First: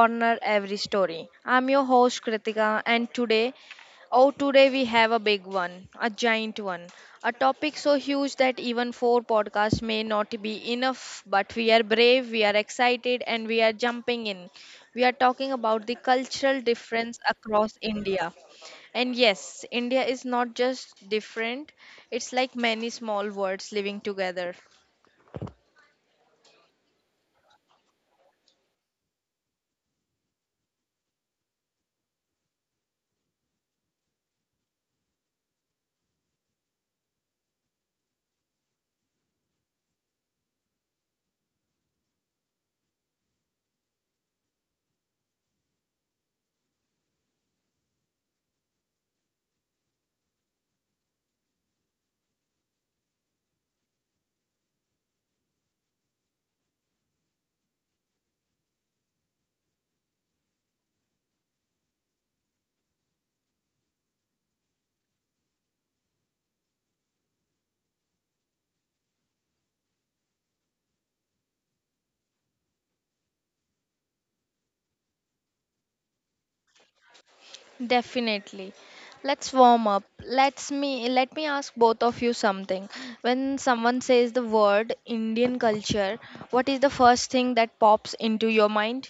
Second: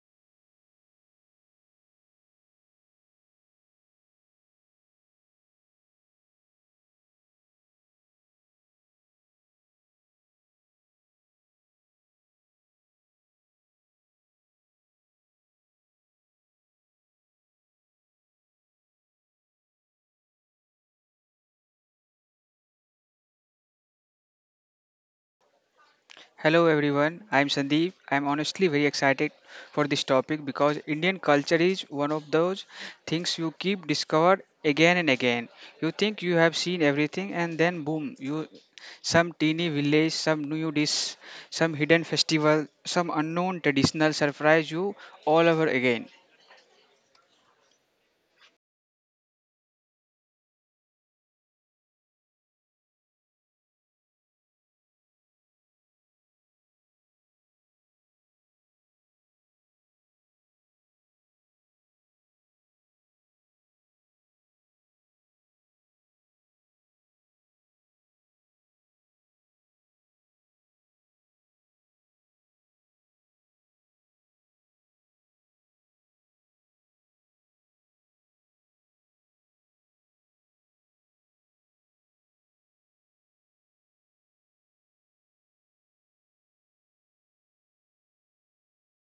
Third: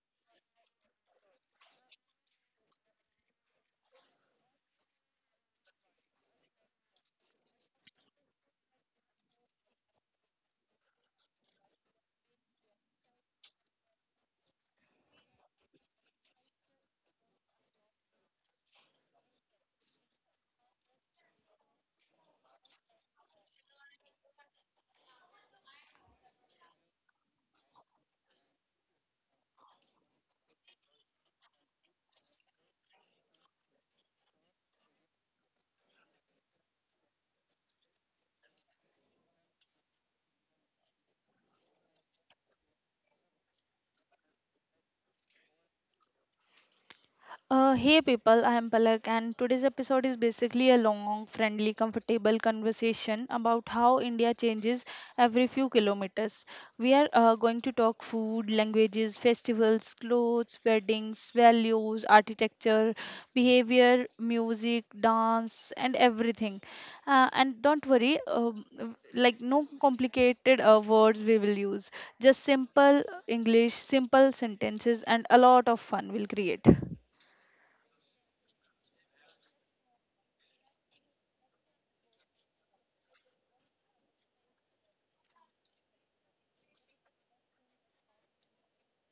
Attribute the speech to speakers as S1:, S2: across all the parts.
S1: Corner Every Story. I'm your host Kritika and today we have a big one, a giant one. A topic so huge that even four podcasts may not be enough, but we are brave, we are excited and we are jumping in. We are talking about the cultural difference across India. And yes, India is not just different, it's like many small worlds living together.
S2: Hello everyone, I'm Sandeep. I'm honestly very excited for this topic because Indian culture is one of those things you keep discovered again and again. You think you have seen everything and then boom, you some teeny village, some new dish, some hidden festival, some unknown traditional surprise you all over again.
S3: Hey people, I am Palak, and today's episode is basically a long, friendly, comfortable conversation about how India changes every few kilometers. We are going to talk food, languages, festivals, clothes, weddings, values, architecture, behavior, music, dance, and everything. And don't worry, like no complicated words we will use, just simple English, simple sentences, and a lot of fun we'll create.
S1: Definitely. Let's warm up. Let me ask both of you something. When someone says the word Indian culture, what is the first thing that pops into your mind?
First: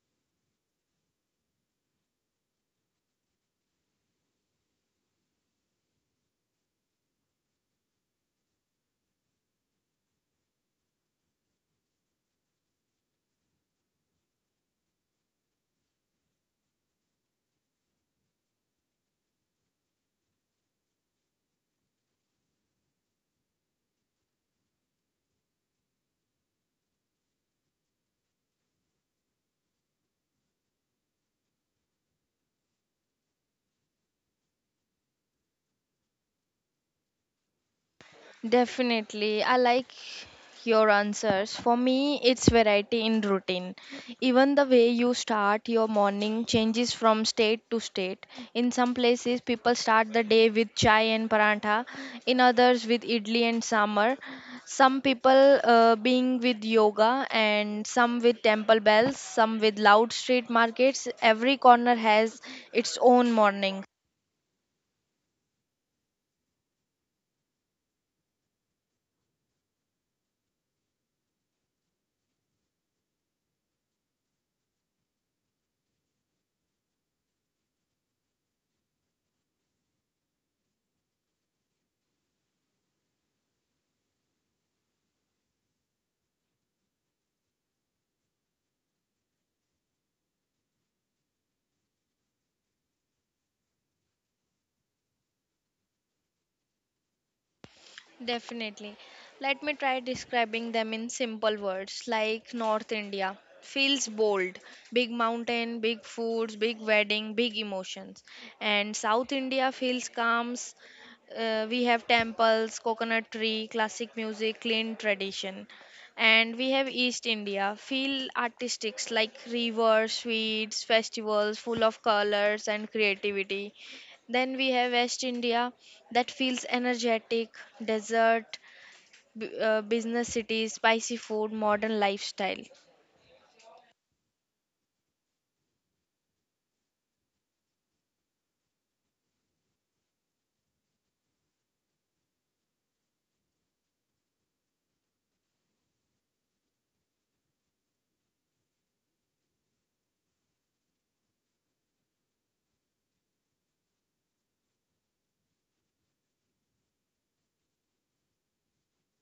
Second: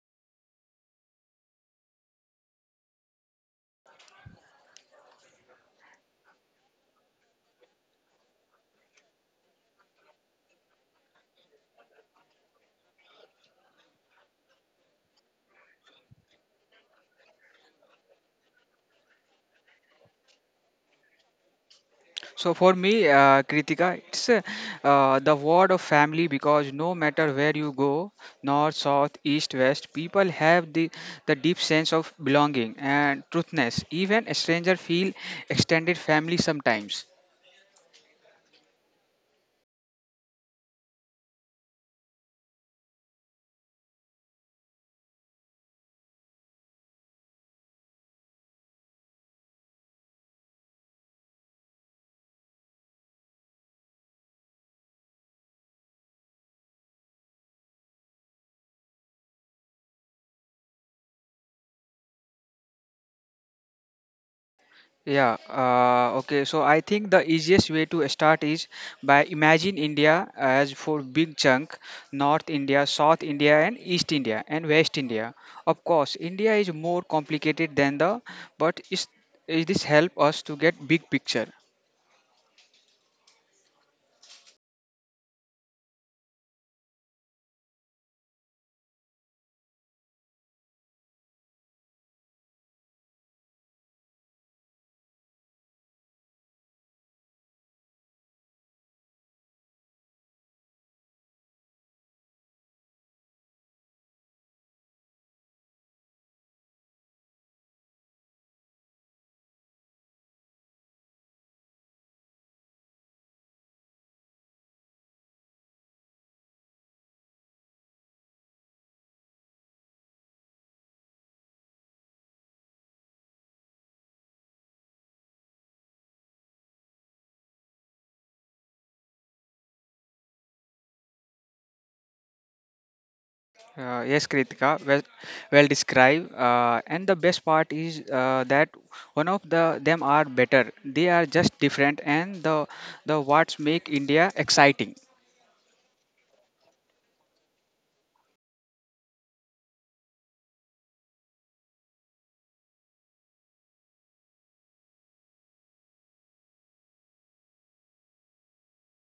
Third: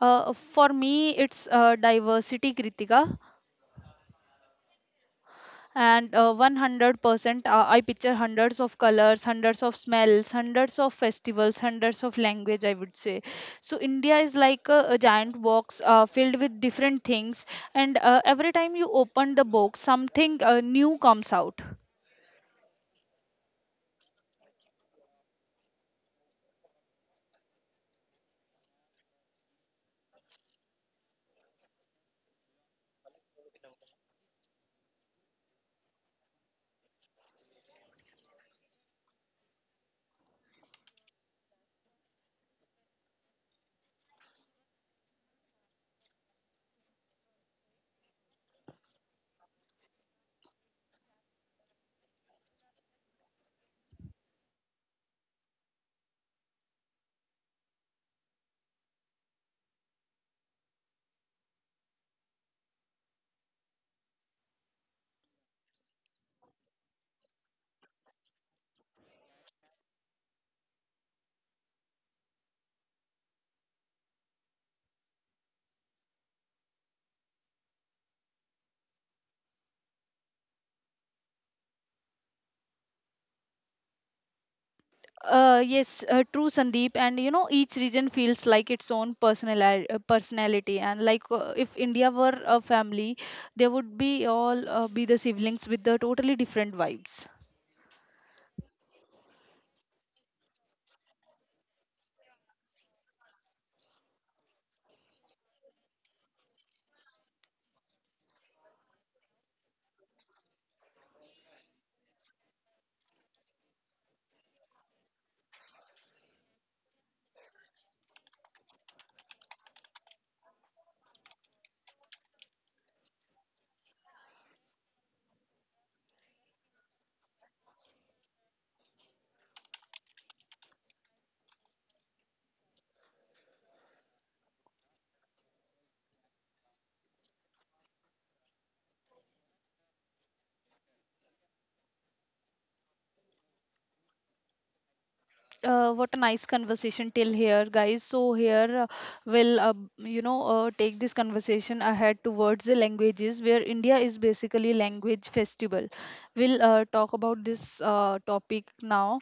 S3: For me, it's diversity, Kritika. And 100%, I picture hundreds of colors, hundreds of smells, hundreds of festivals, hundreds of language, I would say. So India is like a giant box filled with different things. And every time you open the box, something new comes out.
S2: So for me, Kritika, it's the word of family because no matter where you go, north, south, east, west, people have the deep sense of belonging and truthness. Even a stranger feel extended family sometimes.
S1: Definitely. I like your answers. For me, it's variety in routine. Even the way you start your morning changes from state to state. In some places, people start the day with chai and parantha, in others, with idli and sambar. Some people being with yoga, and some with temple bells, some with loud street markets. Every corner has its own morning.
S2: Yeah, okay. So I think the easiest way to start is by imagine India as four big chunk, North India, South India, and East India and West India. Of course, India is more complicated than but is this help us to get big picture?
S3: Yes, true, Sandeep. And you know, each region feels like its own personal personality. And if India were a family, they would be all be the siblings with the totally different vibes.
S1: Definitely. Let me try describing them in simple words like North India. Feels bold, big mountain, big foods, big wedding, big emotions. And South India feels calm. We have temples, coconut tree, classic music, clean tradition. And we have East India, feel artistics like rivers, sweets, festivals, full of colors and creativity. Then we have West India that feels energetic, desert, business cities, spicy food, modern lifestyle.
S2: Yes, Kritika, well described. And the best part is that one of the them are better. They are just different, and the what's make India exciting.
S3: What a nice conversation till here, guys. So here we'll you know take this conversation ahead towards the languages, where India is basically language festival. We'll talk about this topic now.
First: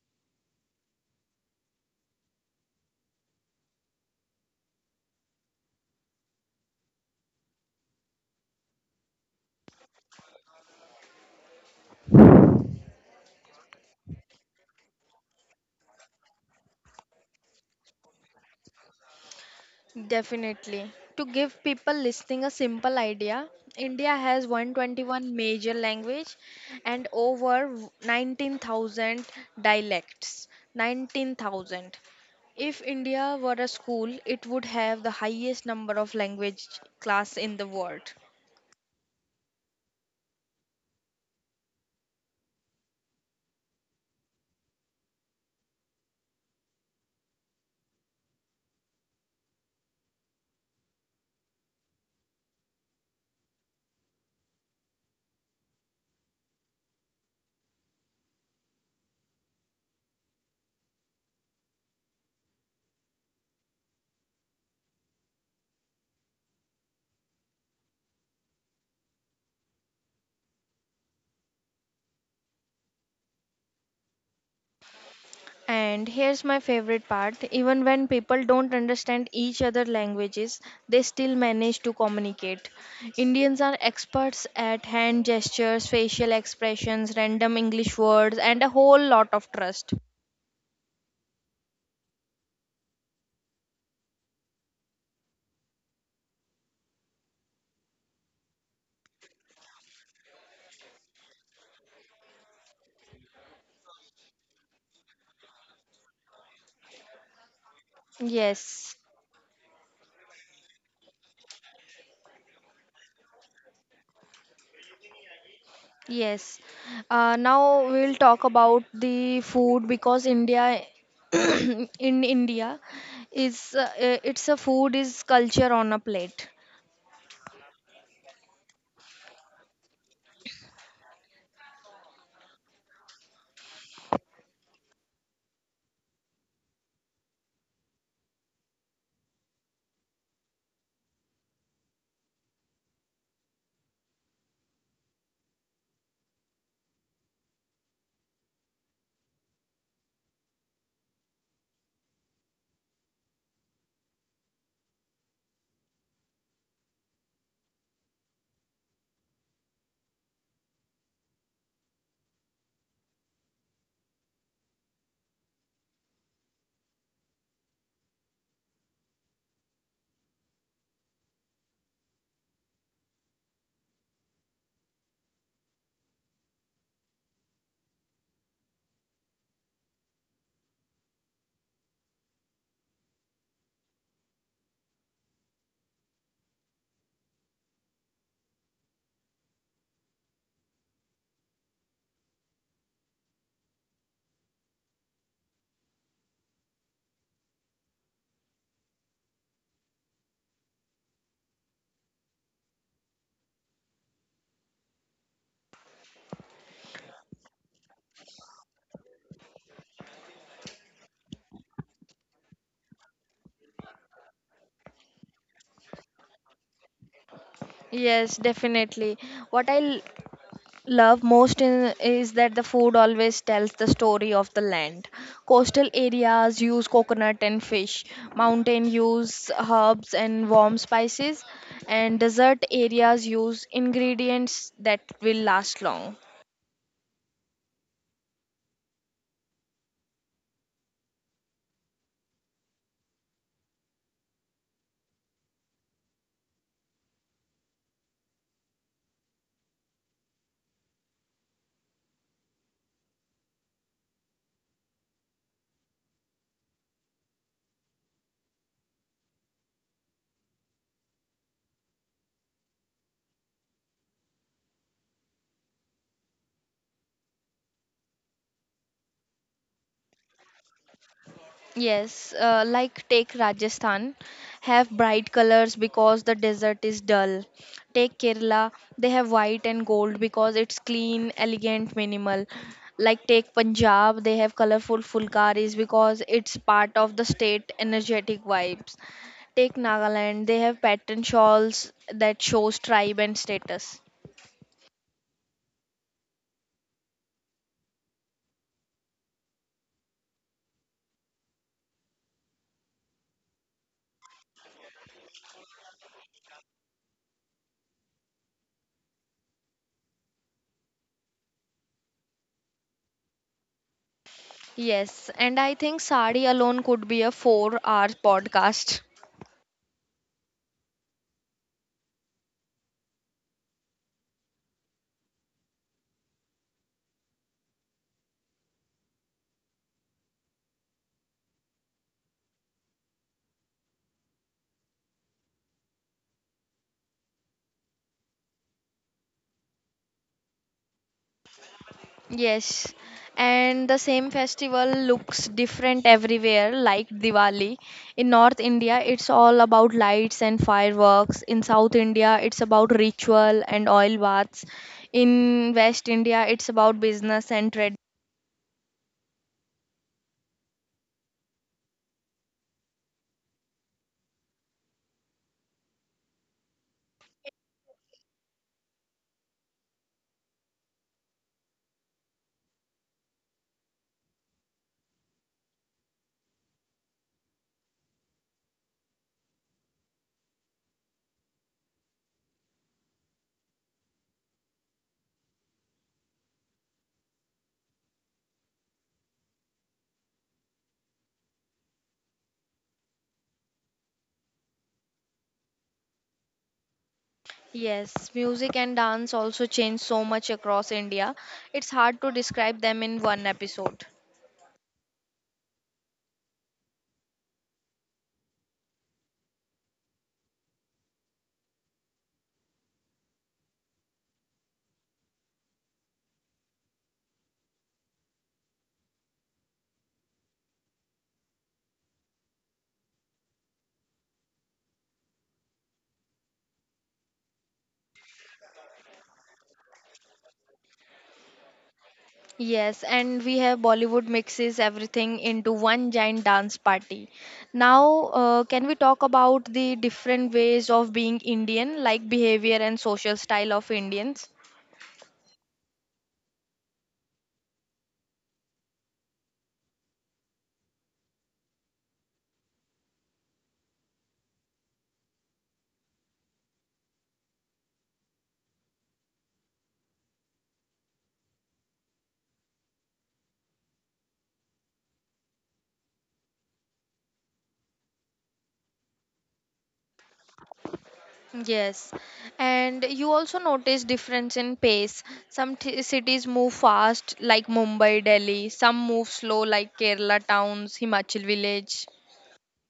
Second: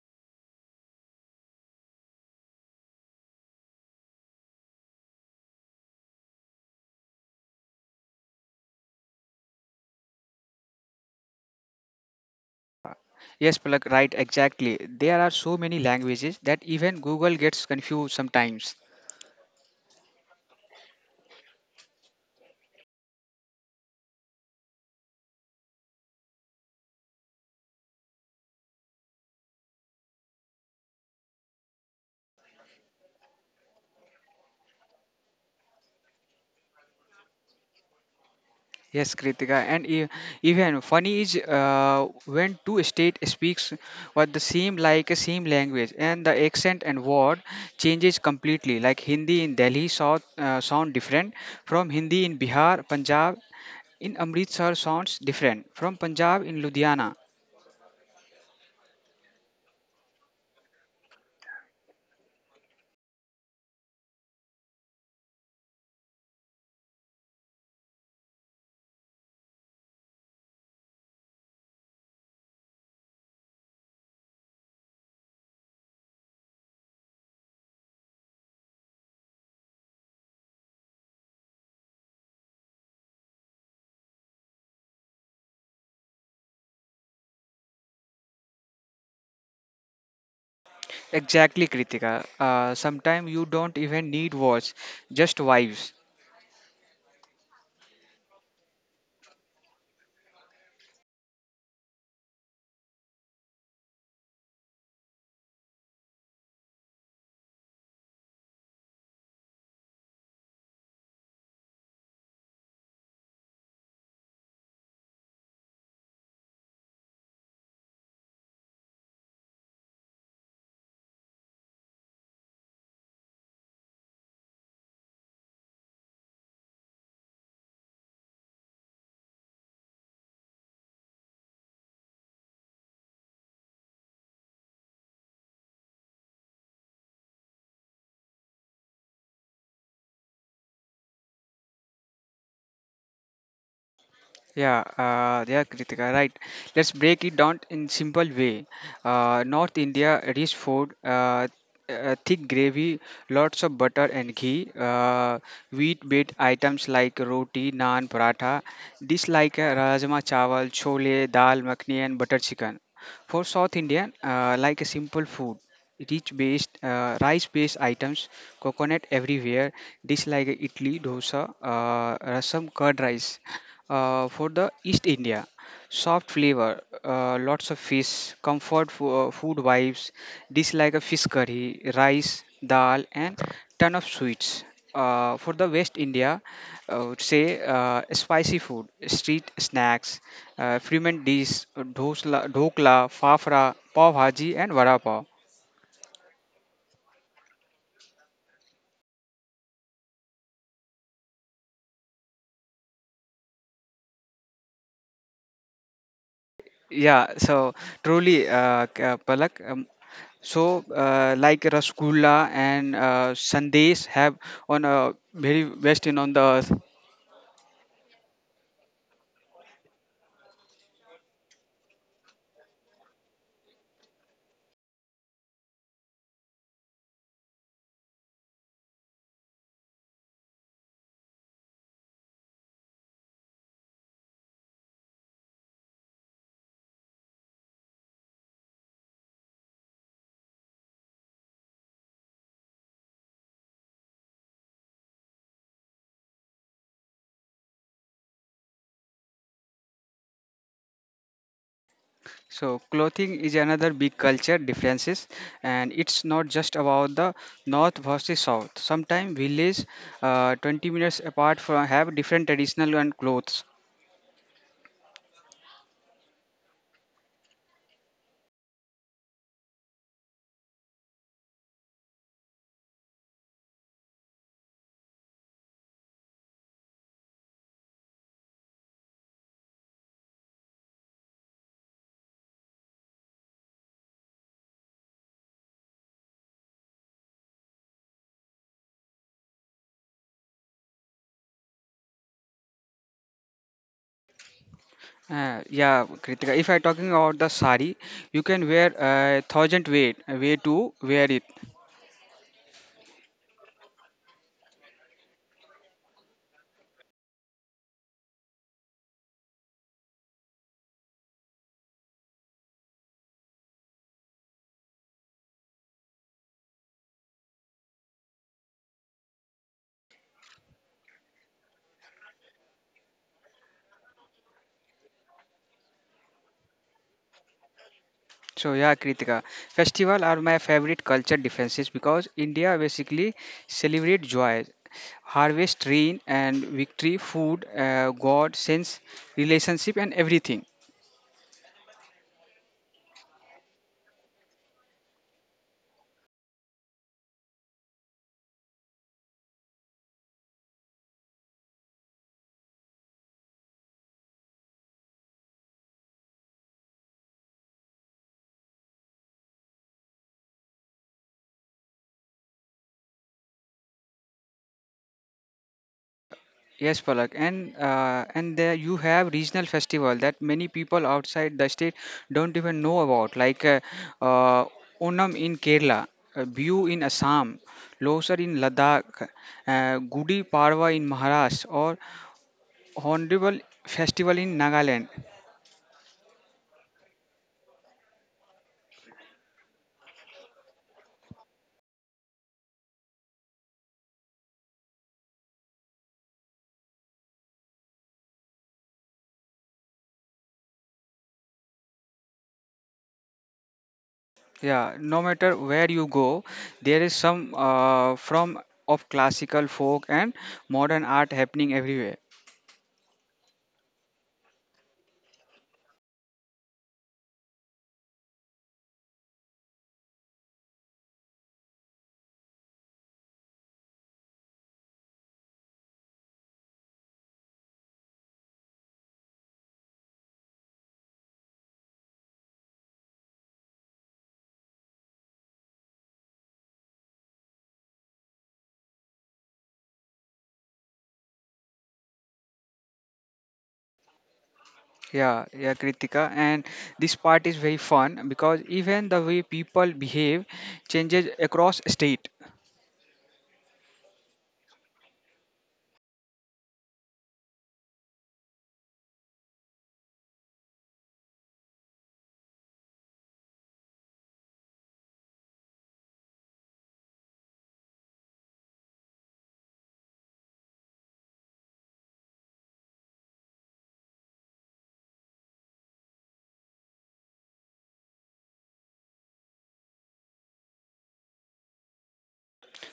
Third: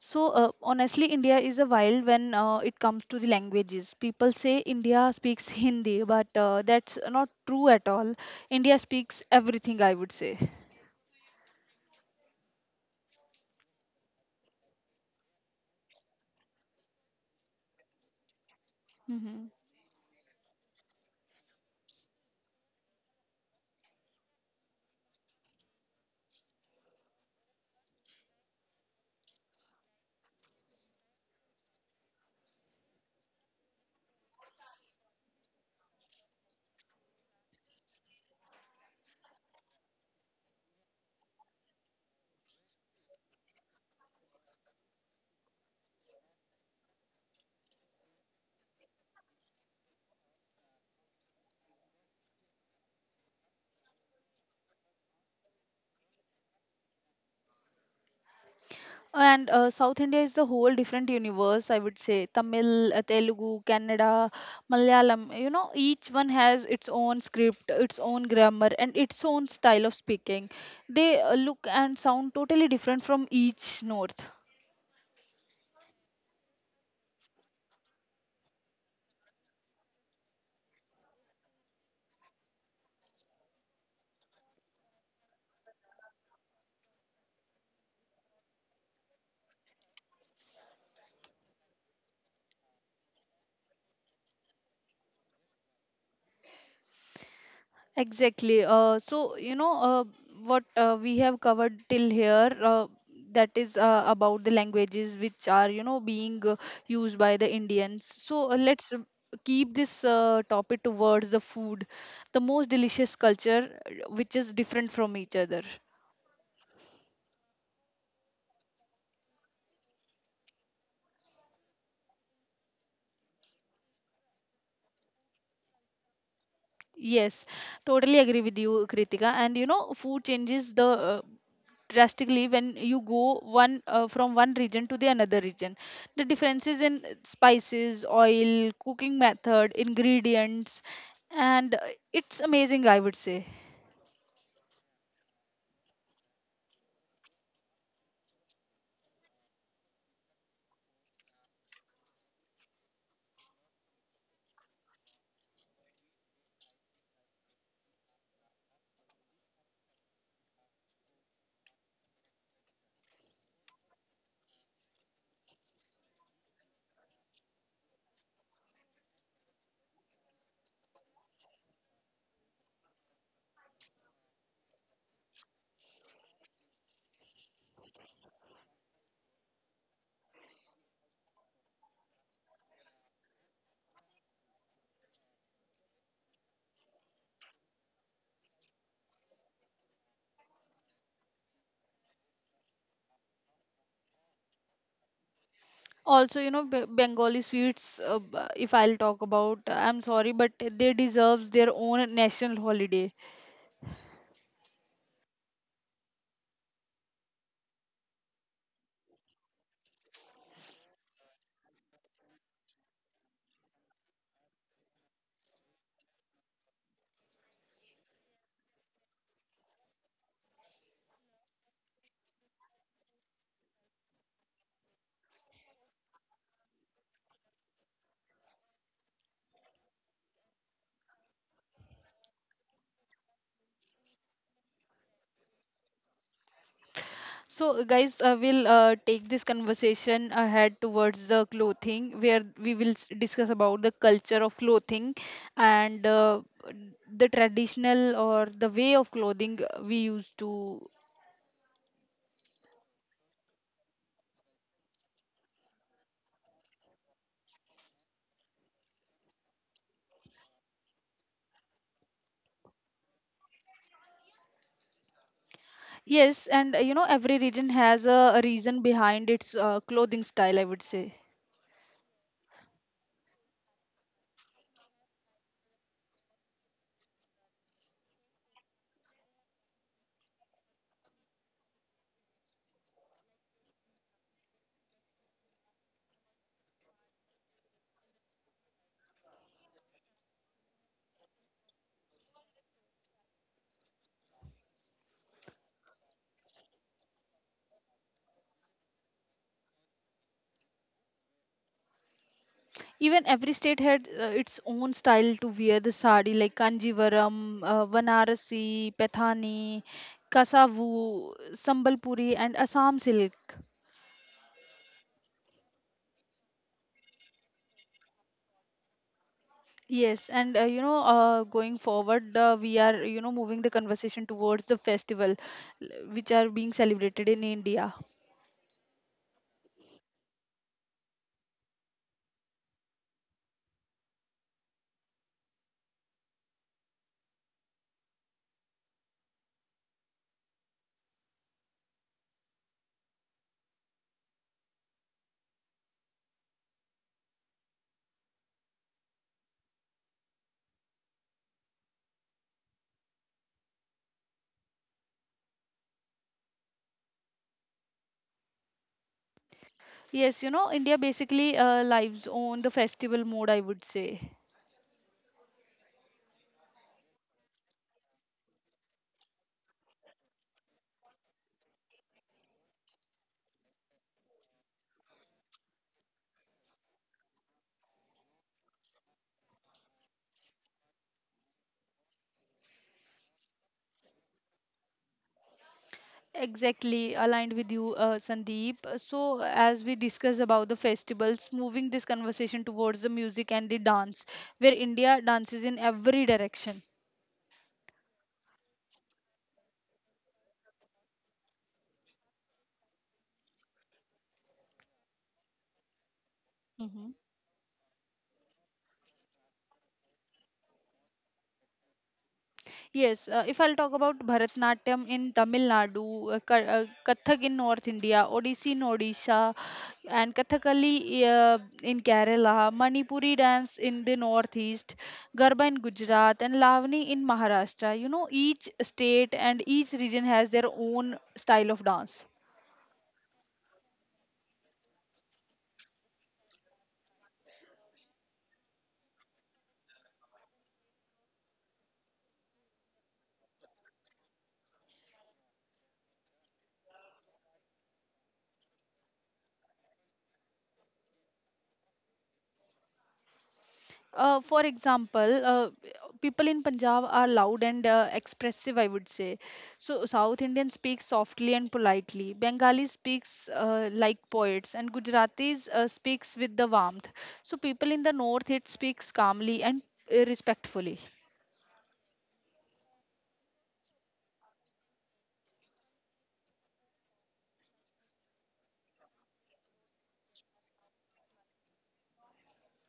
S3: So honestly, India is a wild when it comes to the languages. People say India speaks Hindi, but that's not true at all. India speaks everything, I would say.
S2: Yes, Palak, right, exactly. There are so many languages that even Google gets confused sometimes.
S3: Mhm.
S1: Definitely. To give people listening a simple idea, India has 121 major language and over 19,000 dialects. 19,000. If India were a school, it would have the highest number of language class in the world.
S2: Yes, Kritika, and even funny is when two state speaks what the same like a same language, and the accent and word changes completely. Like Hindi in Delhi south sound different from Hindi in Bihar, Punjab in Amritsar sounds different from Punjab in Ludhiana.
S3: And South India is the whole different universe, I would say. Tamil, Telugu, Kannada, Malayalam, you know, each one has its own script, its own grammar, and its own style of speaking. They look and sound totally different from each north.
S1: And here's my favorite part even when people don't understand each other languages, they still manage to communicate. Indians are experts at hand gestures, facial expressions, random English words, and a whole lot of trust.
S2: Exactly, Kritika. Sometimes you don't even need words, just vibes.
S3: Exactly. So, you know, what we have covered till here, that is about the languages which are, you know, being used by the Indians. So, uh, let's
S1: Yes,
S3: uh, keep this topic towards the food, the most delicious culture which is different from each other.
S1: yes. Now we'll talk about the food because India, in India, is it's a food is culture on a plate.
S3: Yes, totally agree with you, Kritika. And you know, food changes the drastically when you go one from one region to the another region. The differences in spices, oil, cooking method, ingredients, and it's amazing, I would say.
S2: Yeah, Kritika, right. Let's break it down in simple way. North India, rich food, thick gravy, lots of butter and ghee, wheat-based items like roti, naan, paratha, dish like rajma chawal, chole, dal makhani, and butter chicken. For South Indian, like a simple food rich based rice based items, coconut everywhere, dish like idli dosa, rasam curd rice. For the east india, soft flavor, lots of fish, comfort food vibes, dish like a fish curry, rice, dal, and ton of sweets. For the West India, I would say spicy food, street snacks, ferment dish, dhosla, dhokla, fafra, pav bhaji, and vada pav.
S3: Also, you know, Bengali sweets. If I'll talk about, I'm sorry, but they deserve their own national holiday.
S2: Yeah, so truly, Palak. So, like Rasgulla and Sandesh have on a very best in on the earth.
S1: Yes, definitely. What I love most in, is that the food always tells the story of the land. Coastal areas use coconut and fish, mountain use herbs and warm spices, and desert areas use ingredients that will last long.
S3: So, guys, we'll take this conversation ahead towards the clothing, where we will discuss about the culture of clothing and the traditional or the way of clothing we used to.
S2: So, clothing is another big culture differences, and it's not just about the north versus south. Sometimes villages, 20 minutes apart from have different traditional and clothes.
S3: Yes, and you know, every region has a reason behind its clothing style, I would say.
S1: Yes, like take Rajasthan, have bright colors because the desert is dull. Take Kerala, they have white and gold because it's clean, elegant, minimal. Like take Punjab, they have colorful fulkaris because it's part of the state energetic vibes. Take Nagaland, they have pattern shawls that shows tribe and status.
S2: Yeah, Kritika. If I talking about the sari, you can wear a thousand way to wear it.
S3: Even every state had its own style to wear the sari, like Kanjivaram, Vanarasi, Pathani, Kasavu, Sambalpuri, and Assam silk.
S1: Yes, and I think sari alone could be a 4-hour podcast.
S3: Yes, and going forward, we are you know moving the conversation towards the festival, which are being celebrated in India.
S2: So yeah, Kritika, festival are my favorite culture differences because India basically celebrate joy, harvest, rain, and victory, food, God, sense, relationship, and everything.
S1: Yes, and the same festival looks different everywhere, like Diwali. In North India, it's all about lights and fireworks. In South India, it's about ritual and oil baths. In West India, it's about business and trade.
S3: Yes, you know, India basically lives on the festival mode, I would say.
S2: Yes, Palak, and and there you have regional festival that many people outside the state don't even know about, like uh, Onam in Kerala, Bihu in Assam, Losar in Ladakh, Gudi Parva in Maharashtra, or Hornbill Festival in Nagaland.
S3: Exactly, aligned with you, Sandeep. So, as we discuss about the festivals, moving this conversation towards the music and the dance, where India dances in every direction.
S1: Yes, music and dance also change so much across India. It's hard to describe them in one episode.
S2: Yeah, no matter where you go, there
S3: Mm-hmm.
S2: is some from of classical folk and modern art happening everywhere.
S3: Yes, if I'll talk about Bharatnatyam in Tamil Nadu, Kathak in North India, Odissi in Odisha, and Kathakali in Kerala, Manipuri dance in the Northeast, Garba in Gujarat, and Lavani in Maharashtra. You know, each state and each region has their own style of dance.
S1: Yes, and we have Bollywood mixes everything into one giant dance party. Now, can we talk about the different ways of being Indian, like behavior and social style of Indians?
S2: Yeah, Kritika, and this part is very fun because even the way people behave changes across state.
S3: For example, people in Punjab are loud and expressive, I would say. So South Indian speaks softly and politely. Bengali speaks like poets, and Gujaratis speaks with the warmth. So people in the North it speaks calmly and respectfully.
S1: Yes, and you also notice difference in pace. Cities move fast, like Mumbai, Delhi. Some move slow, like Kerala towns, Himachal village.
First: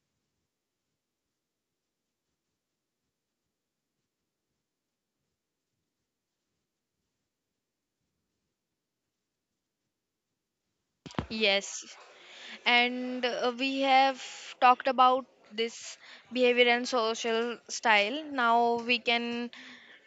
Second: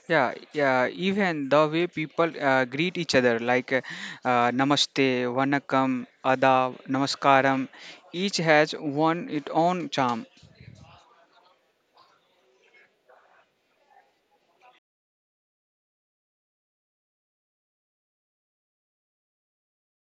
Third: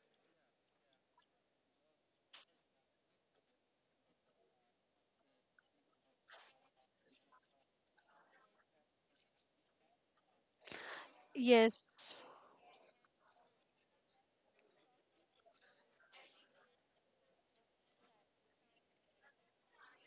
S2: Yeah, yeah, even the way people greet each other, like Namaste, Vanakkam, Adab, Namaskaram, each has one its own charm.
S1: Yes.
S3: Yes.
S1: And we have talked about this behavior and social style. Now we can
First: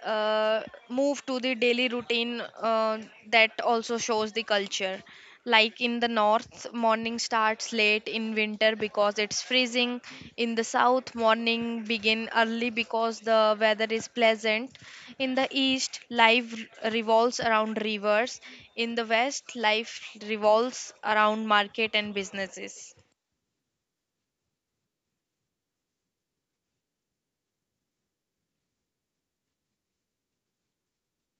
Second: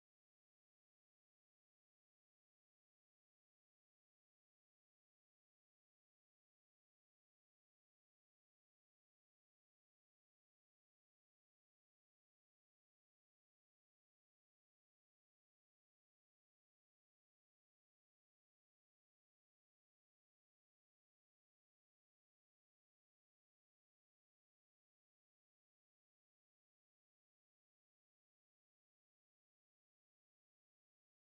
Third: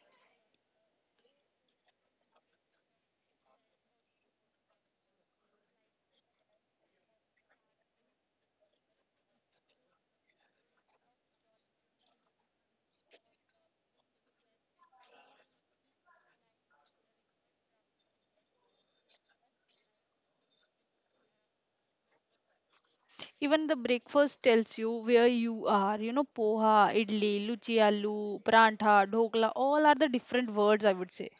S1: uh, move to the daily routine that also shows the culture. Like in the north, morning starts late in winter because it's freezing. In the south, morning begin early because the weather is pleasant. In the east, life revolves around rivers. In the west, life revolves around market and businesses.
S3: Even the breakfast tells you where you are. You know, poha, idli, luchi aloo, prantha, dhokla, all are the different words, I would say.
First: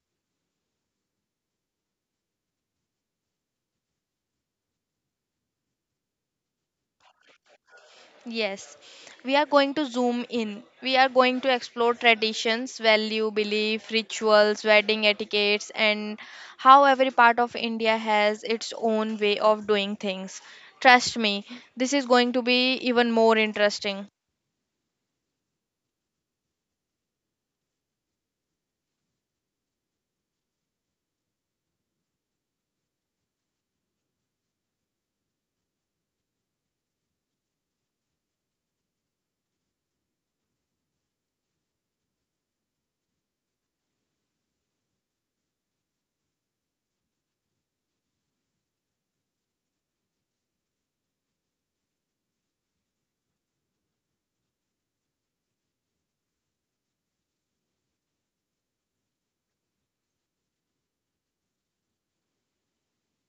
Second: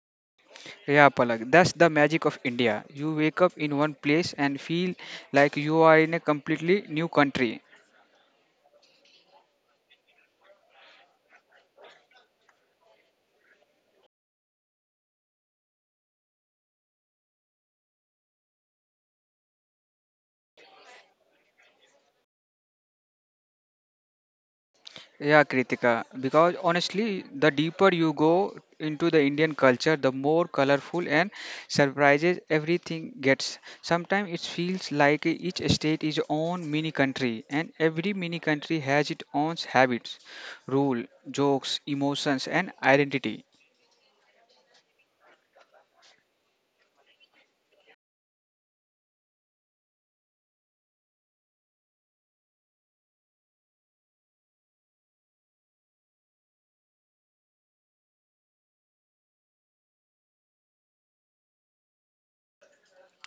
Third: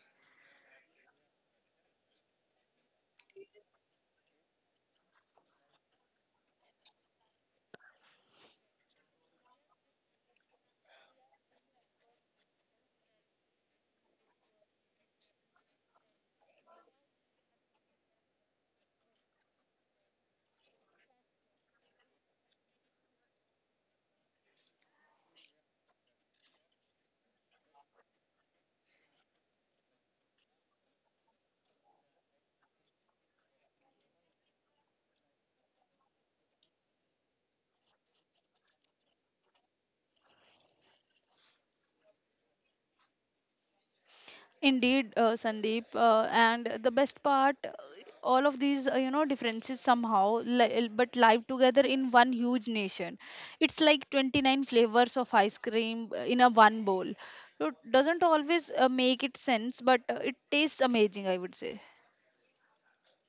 S2: Yeah, Palak, that's the magic of India. You wake up in one place and feel like you are in a completely new country.
S1: Yes, we are going to zoom in. We are going to explore traditions, value, belief, rituals, wedding etiquettes, and how every part of India has its own way of doing things. Trust me, this is going to be even more interesting.
S2: Yeah, Kritika, because honestly, the deeper you go into the Indian culture, the more colorful and surprises everything gets. Sometimes it feels like each state is own mini country, and every mini country has its own habits, rule, jokes, emotions, and identity.
S3: Indeed, Sandeep, and the best part, all of these, you know, differences somehow, li- but live together in one huge nation. It's like 29 flavors of ice cream in a one bowl. So it doesn't always make it sense, but it tastes amazing, I would say.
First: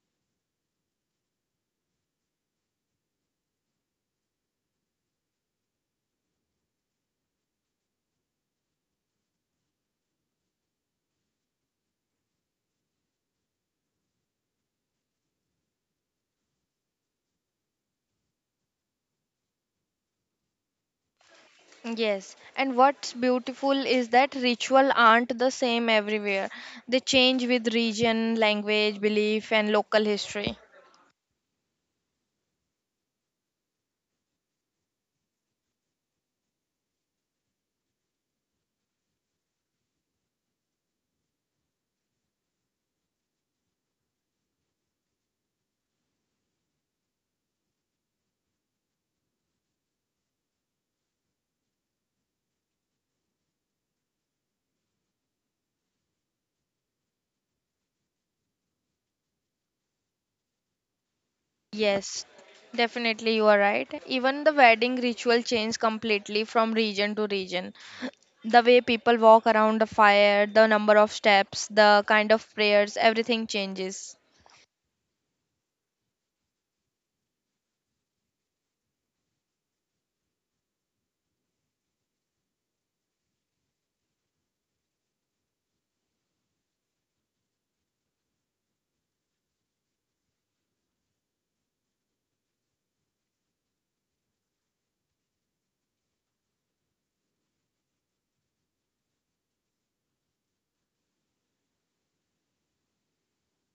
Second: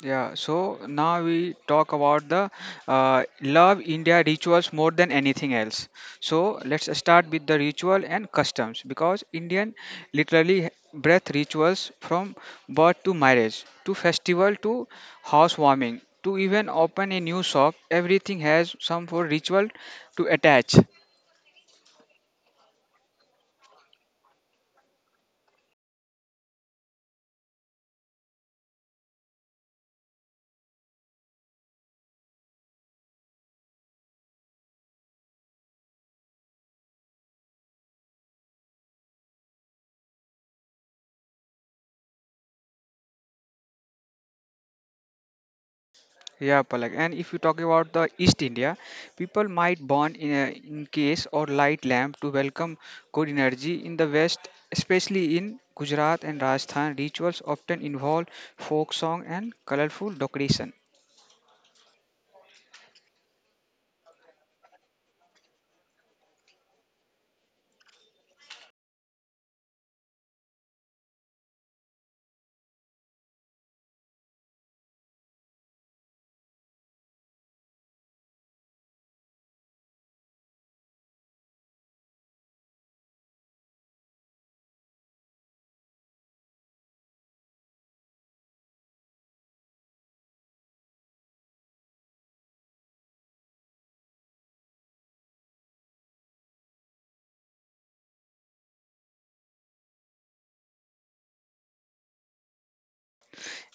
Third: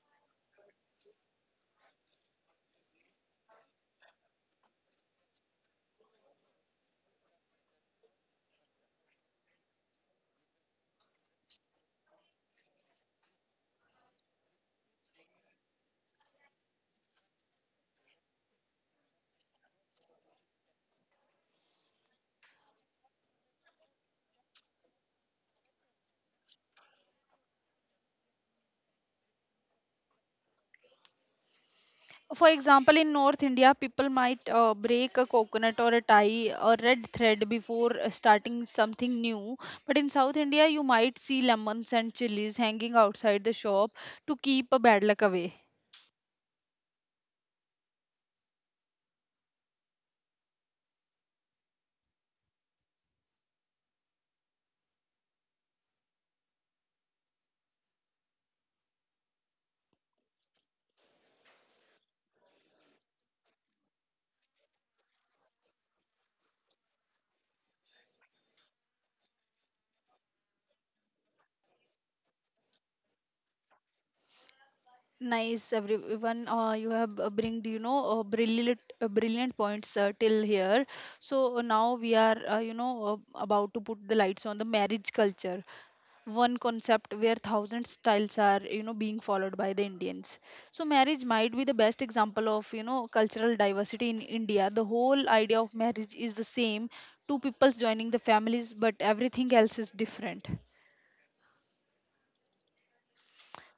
S2: Yeah, so now we talk about the love India rituals more than anything else. So let's start with the ritual and customs because Indian literally breath rituals from birth to marriage to festival to housewarming to even open a new shop, everything has some for ritual to attach.
S1: Yes, and what's beautiful is that ritual aren't the same everywhere. They change with region, language, belief, and local history.
S3: For example, in North India, people might break a coconut or a tie or red thread before starting something new. But in South India, you might see lemons and chilies hanging outside the shop to keep a bad luck away.
S2: Yeah, Palak. And if you talk about the East India, people might burn in, a, in case or light lamp to welcome good energy. In the West, especially in Gujarat and Rajasthan, rituals often involve folk song and colorful decoration.
S1: Yes, definitely you are right. Even the wedding ritual changed completely from region to region. The way people walk around the fire, the number of steps, the kind of prayers, everything changes.
S3: Nice, everyone. You have bring brilliant points till here. So now we are about to put the lights on the marriage culture. One concept where thousand styles are you know being followed by the Indians. So marriage might be the best example of you know cultural diversity in India. The whole idea of marriage is the same, two peoples joining the families, but everything else is different.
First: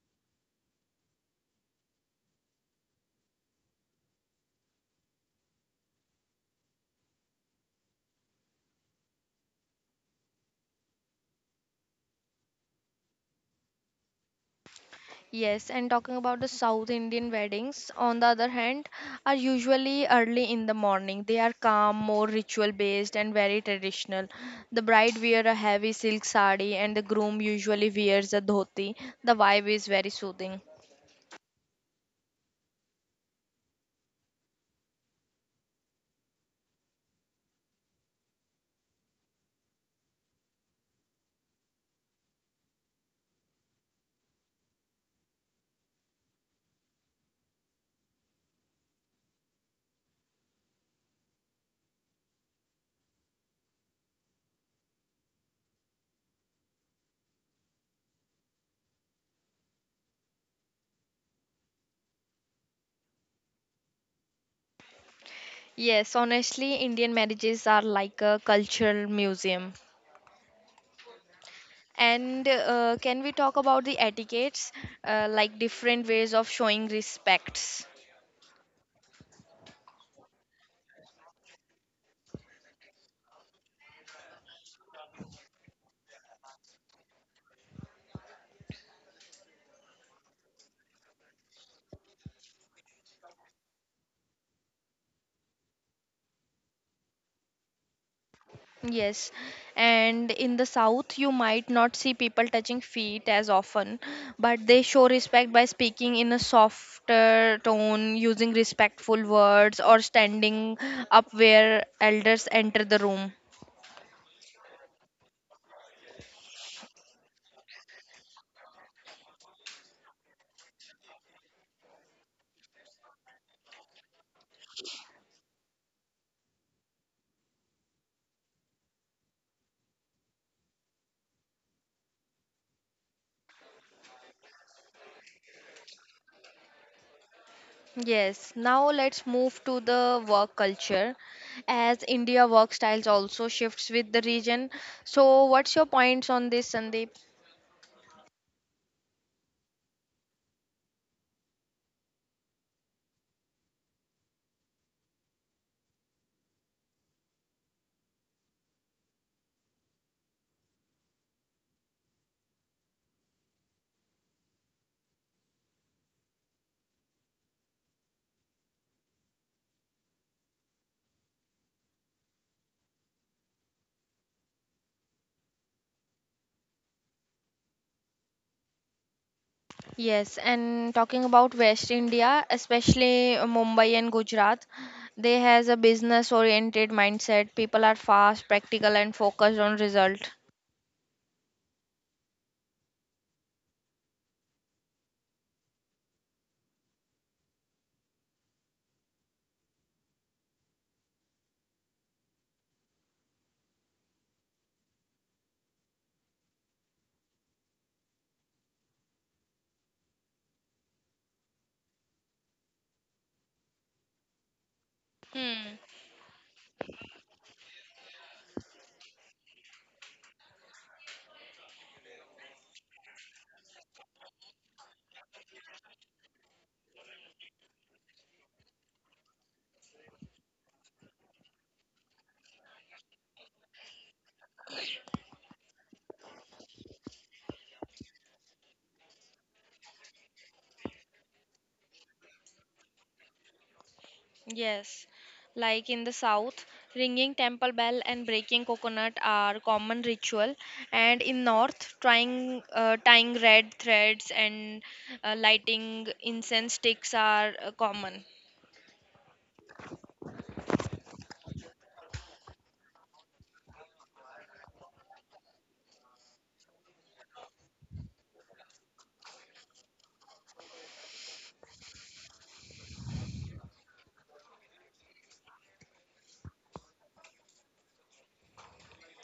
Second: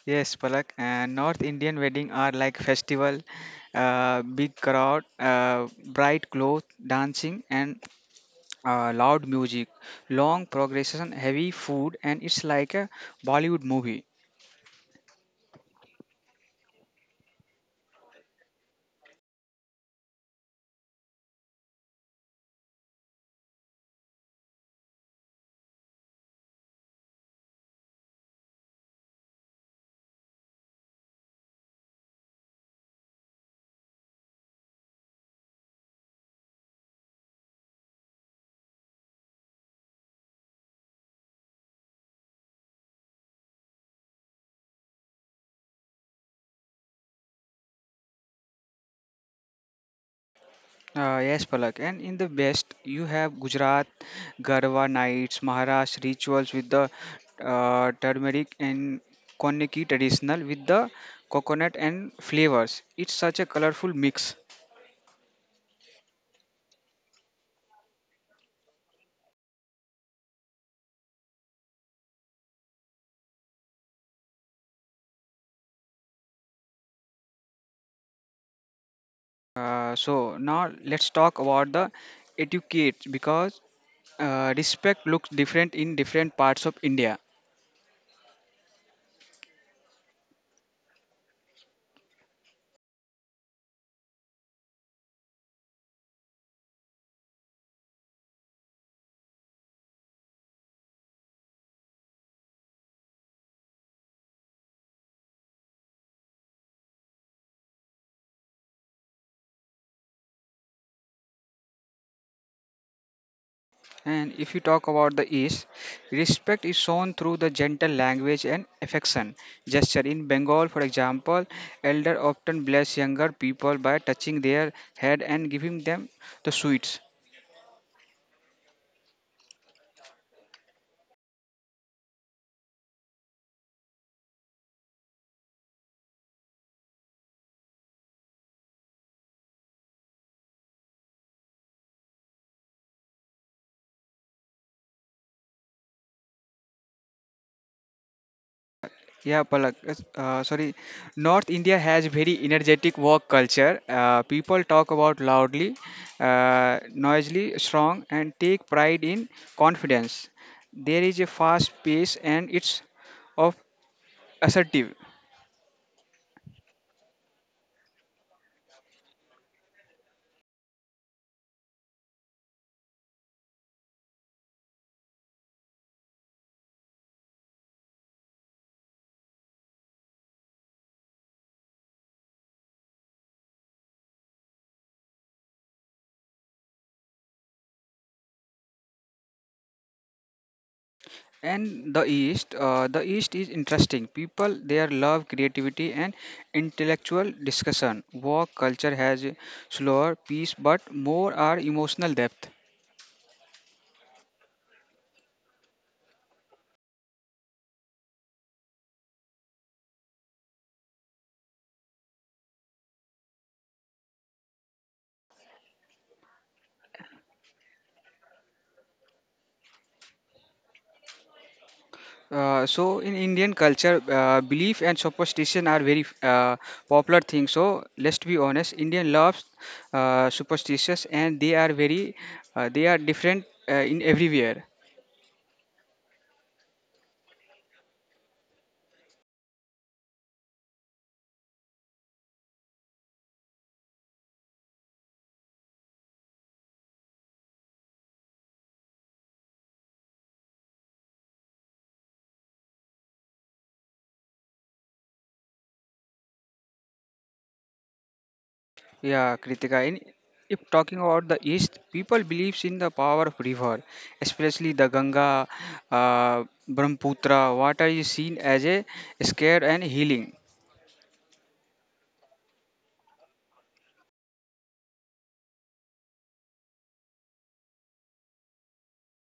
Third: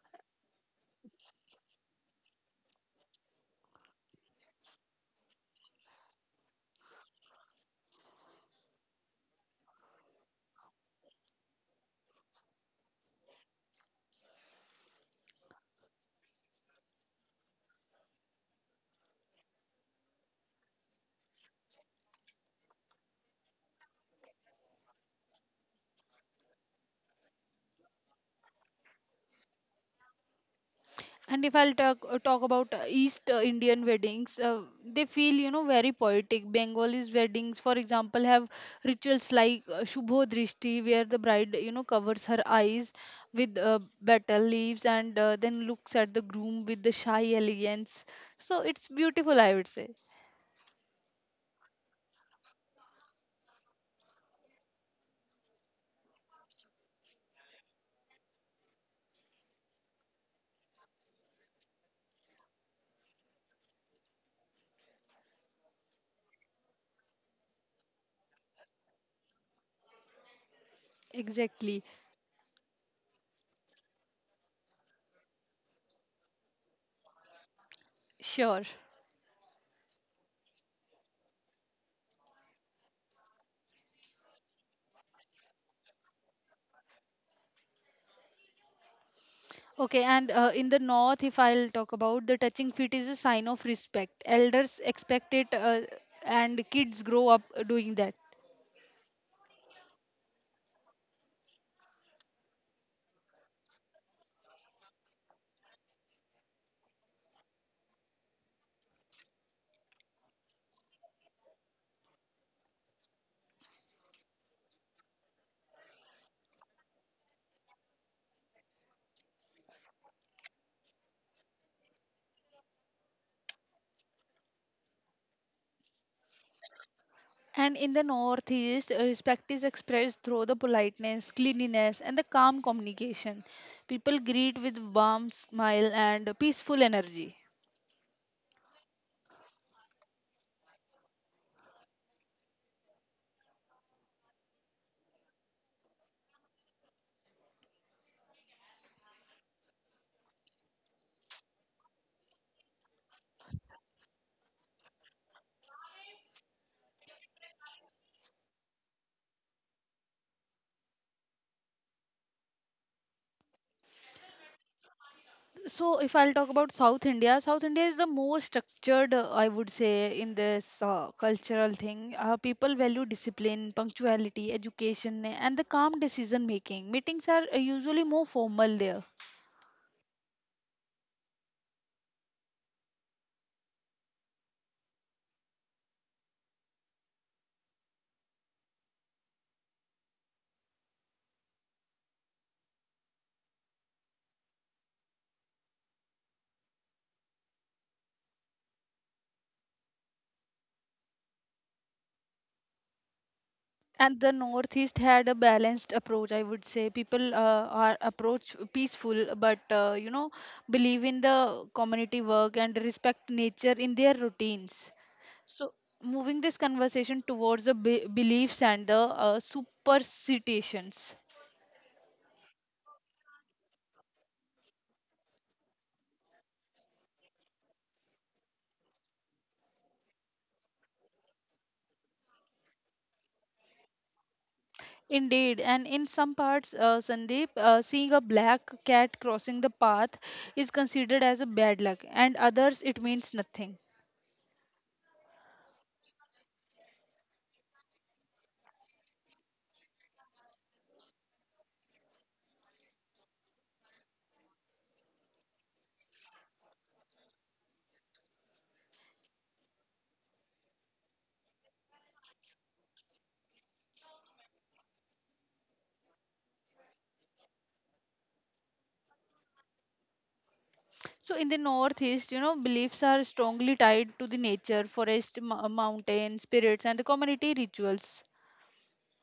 S2: Yes, Palak. And North Indian wedding are like festival, big crowd, bright clothes, dancing, and loud music, long progression, heavy food, and it's like a Bollywood movie.
S1: Yes, and talking about the South Indian weddings, on the other hand, are usually early in the morning. They are calm, more ritual based, and very traditional. The bride wears a heavy silk sari, and the groom usually wears a dhoti. The vibe is very soothing.
S3: And if I'll talk about East Indian weddings, they feel you know very poetic. Bengalis weddings, for example, have rituals like Shubho Drishti, where the bride you know covers her eyes with betel leaves and then looks at the groom with the shy elegance. So it's beautiful, I would say.
S2: Yes, Palak. And in the West, you have Gujarat, Garwa nights, Maharashtra rituals with the turmeric and koniki traditional with the coconut and flavors. It's such a colorful mix.
S1: Yes, honestly, Indian marriages are like a cultural museum.
S3: Exactly.
S1: And can we talk about the etiquettes, like different ways of showing respects?
S3: Sure.
S2: So now let's talk about the etiquette because respect looks different in different parts of India.
S3: Okay, and in the north, if I'll talk about the touching feet is a sign of respect. Elders expect it, and kids grow up doing that.
S1: Yes, and in the south, you might not see people touching feet as often, but they show respect by speaking in a softer tone, using respectful words, or standing up where elders enter the room.
S2: And if you talk about the East, respect is shown through the gentle language and affection gesture. In Bengal, for example, elder often bless younger people by touching their head and giving them the sweets.
S3: And in the Northeast, respect is expressed through the politeness, cleanliness, and the calm communication. People greet with warm smile and peaceful energy.
S1: Yes, now let's move to the work culture as India work styles also shifts with the region. So what's your points on this, Sandeep?
S2: Yeah, Palak. Sorry. North India has very energetic work culture. People talk about loudly, noisily, strong, and take pride in confidence. There is a fast pace and it's of assertive.
S3: So, if I'll talk about South India, South India is the more structured, I would say, in this cultural thing. People value discipline, punctuality, education, and the calm decision making. Meetings are usually more formal there.
S1: Yes, and talking about West India, especially Mumbai and Gujarat, they has a business oriented mindset. People are fast, practical and focused on result.
S2: And the east, the east is interesting. People there love creativity and intellectual discussion. Work culture has a slower pace but more are emotional depth.
S3: And the Northeast had a balanced approach, I would say. People are approach peaceful but believe in the community work and respect nature in their routines. So
S1: Hmm.
S3: moving this conversation towards the beliefs and the superstitions.
S2: So in indian culture, belief and superstition are very popular things. So let's be honest, indian loves superstitious and they are very they are different in everywhere.
S3: Indeed, and in some parts, Sandeep, seeing a black cat crossing the path is considered as a bad luck, and others it means nothing.
S1: Yes, like in the south, ringing temple bell and breaking coconut are common ritual, and in north, trying tying red threads and lighting incense sticks are common.
S2: Yeah, Kritika. In, if talking about the East, people believes in the power of river, especially the Ganga, Brahmaputra. Water is seen as a scared and healing.
S3: So in the northeast, you know, beliefs are strongly tied to the nature, forest, mountain, spirits, and the community rituals.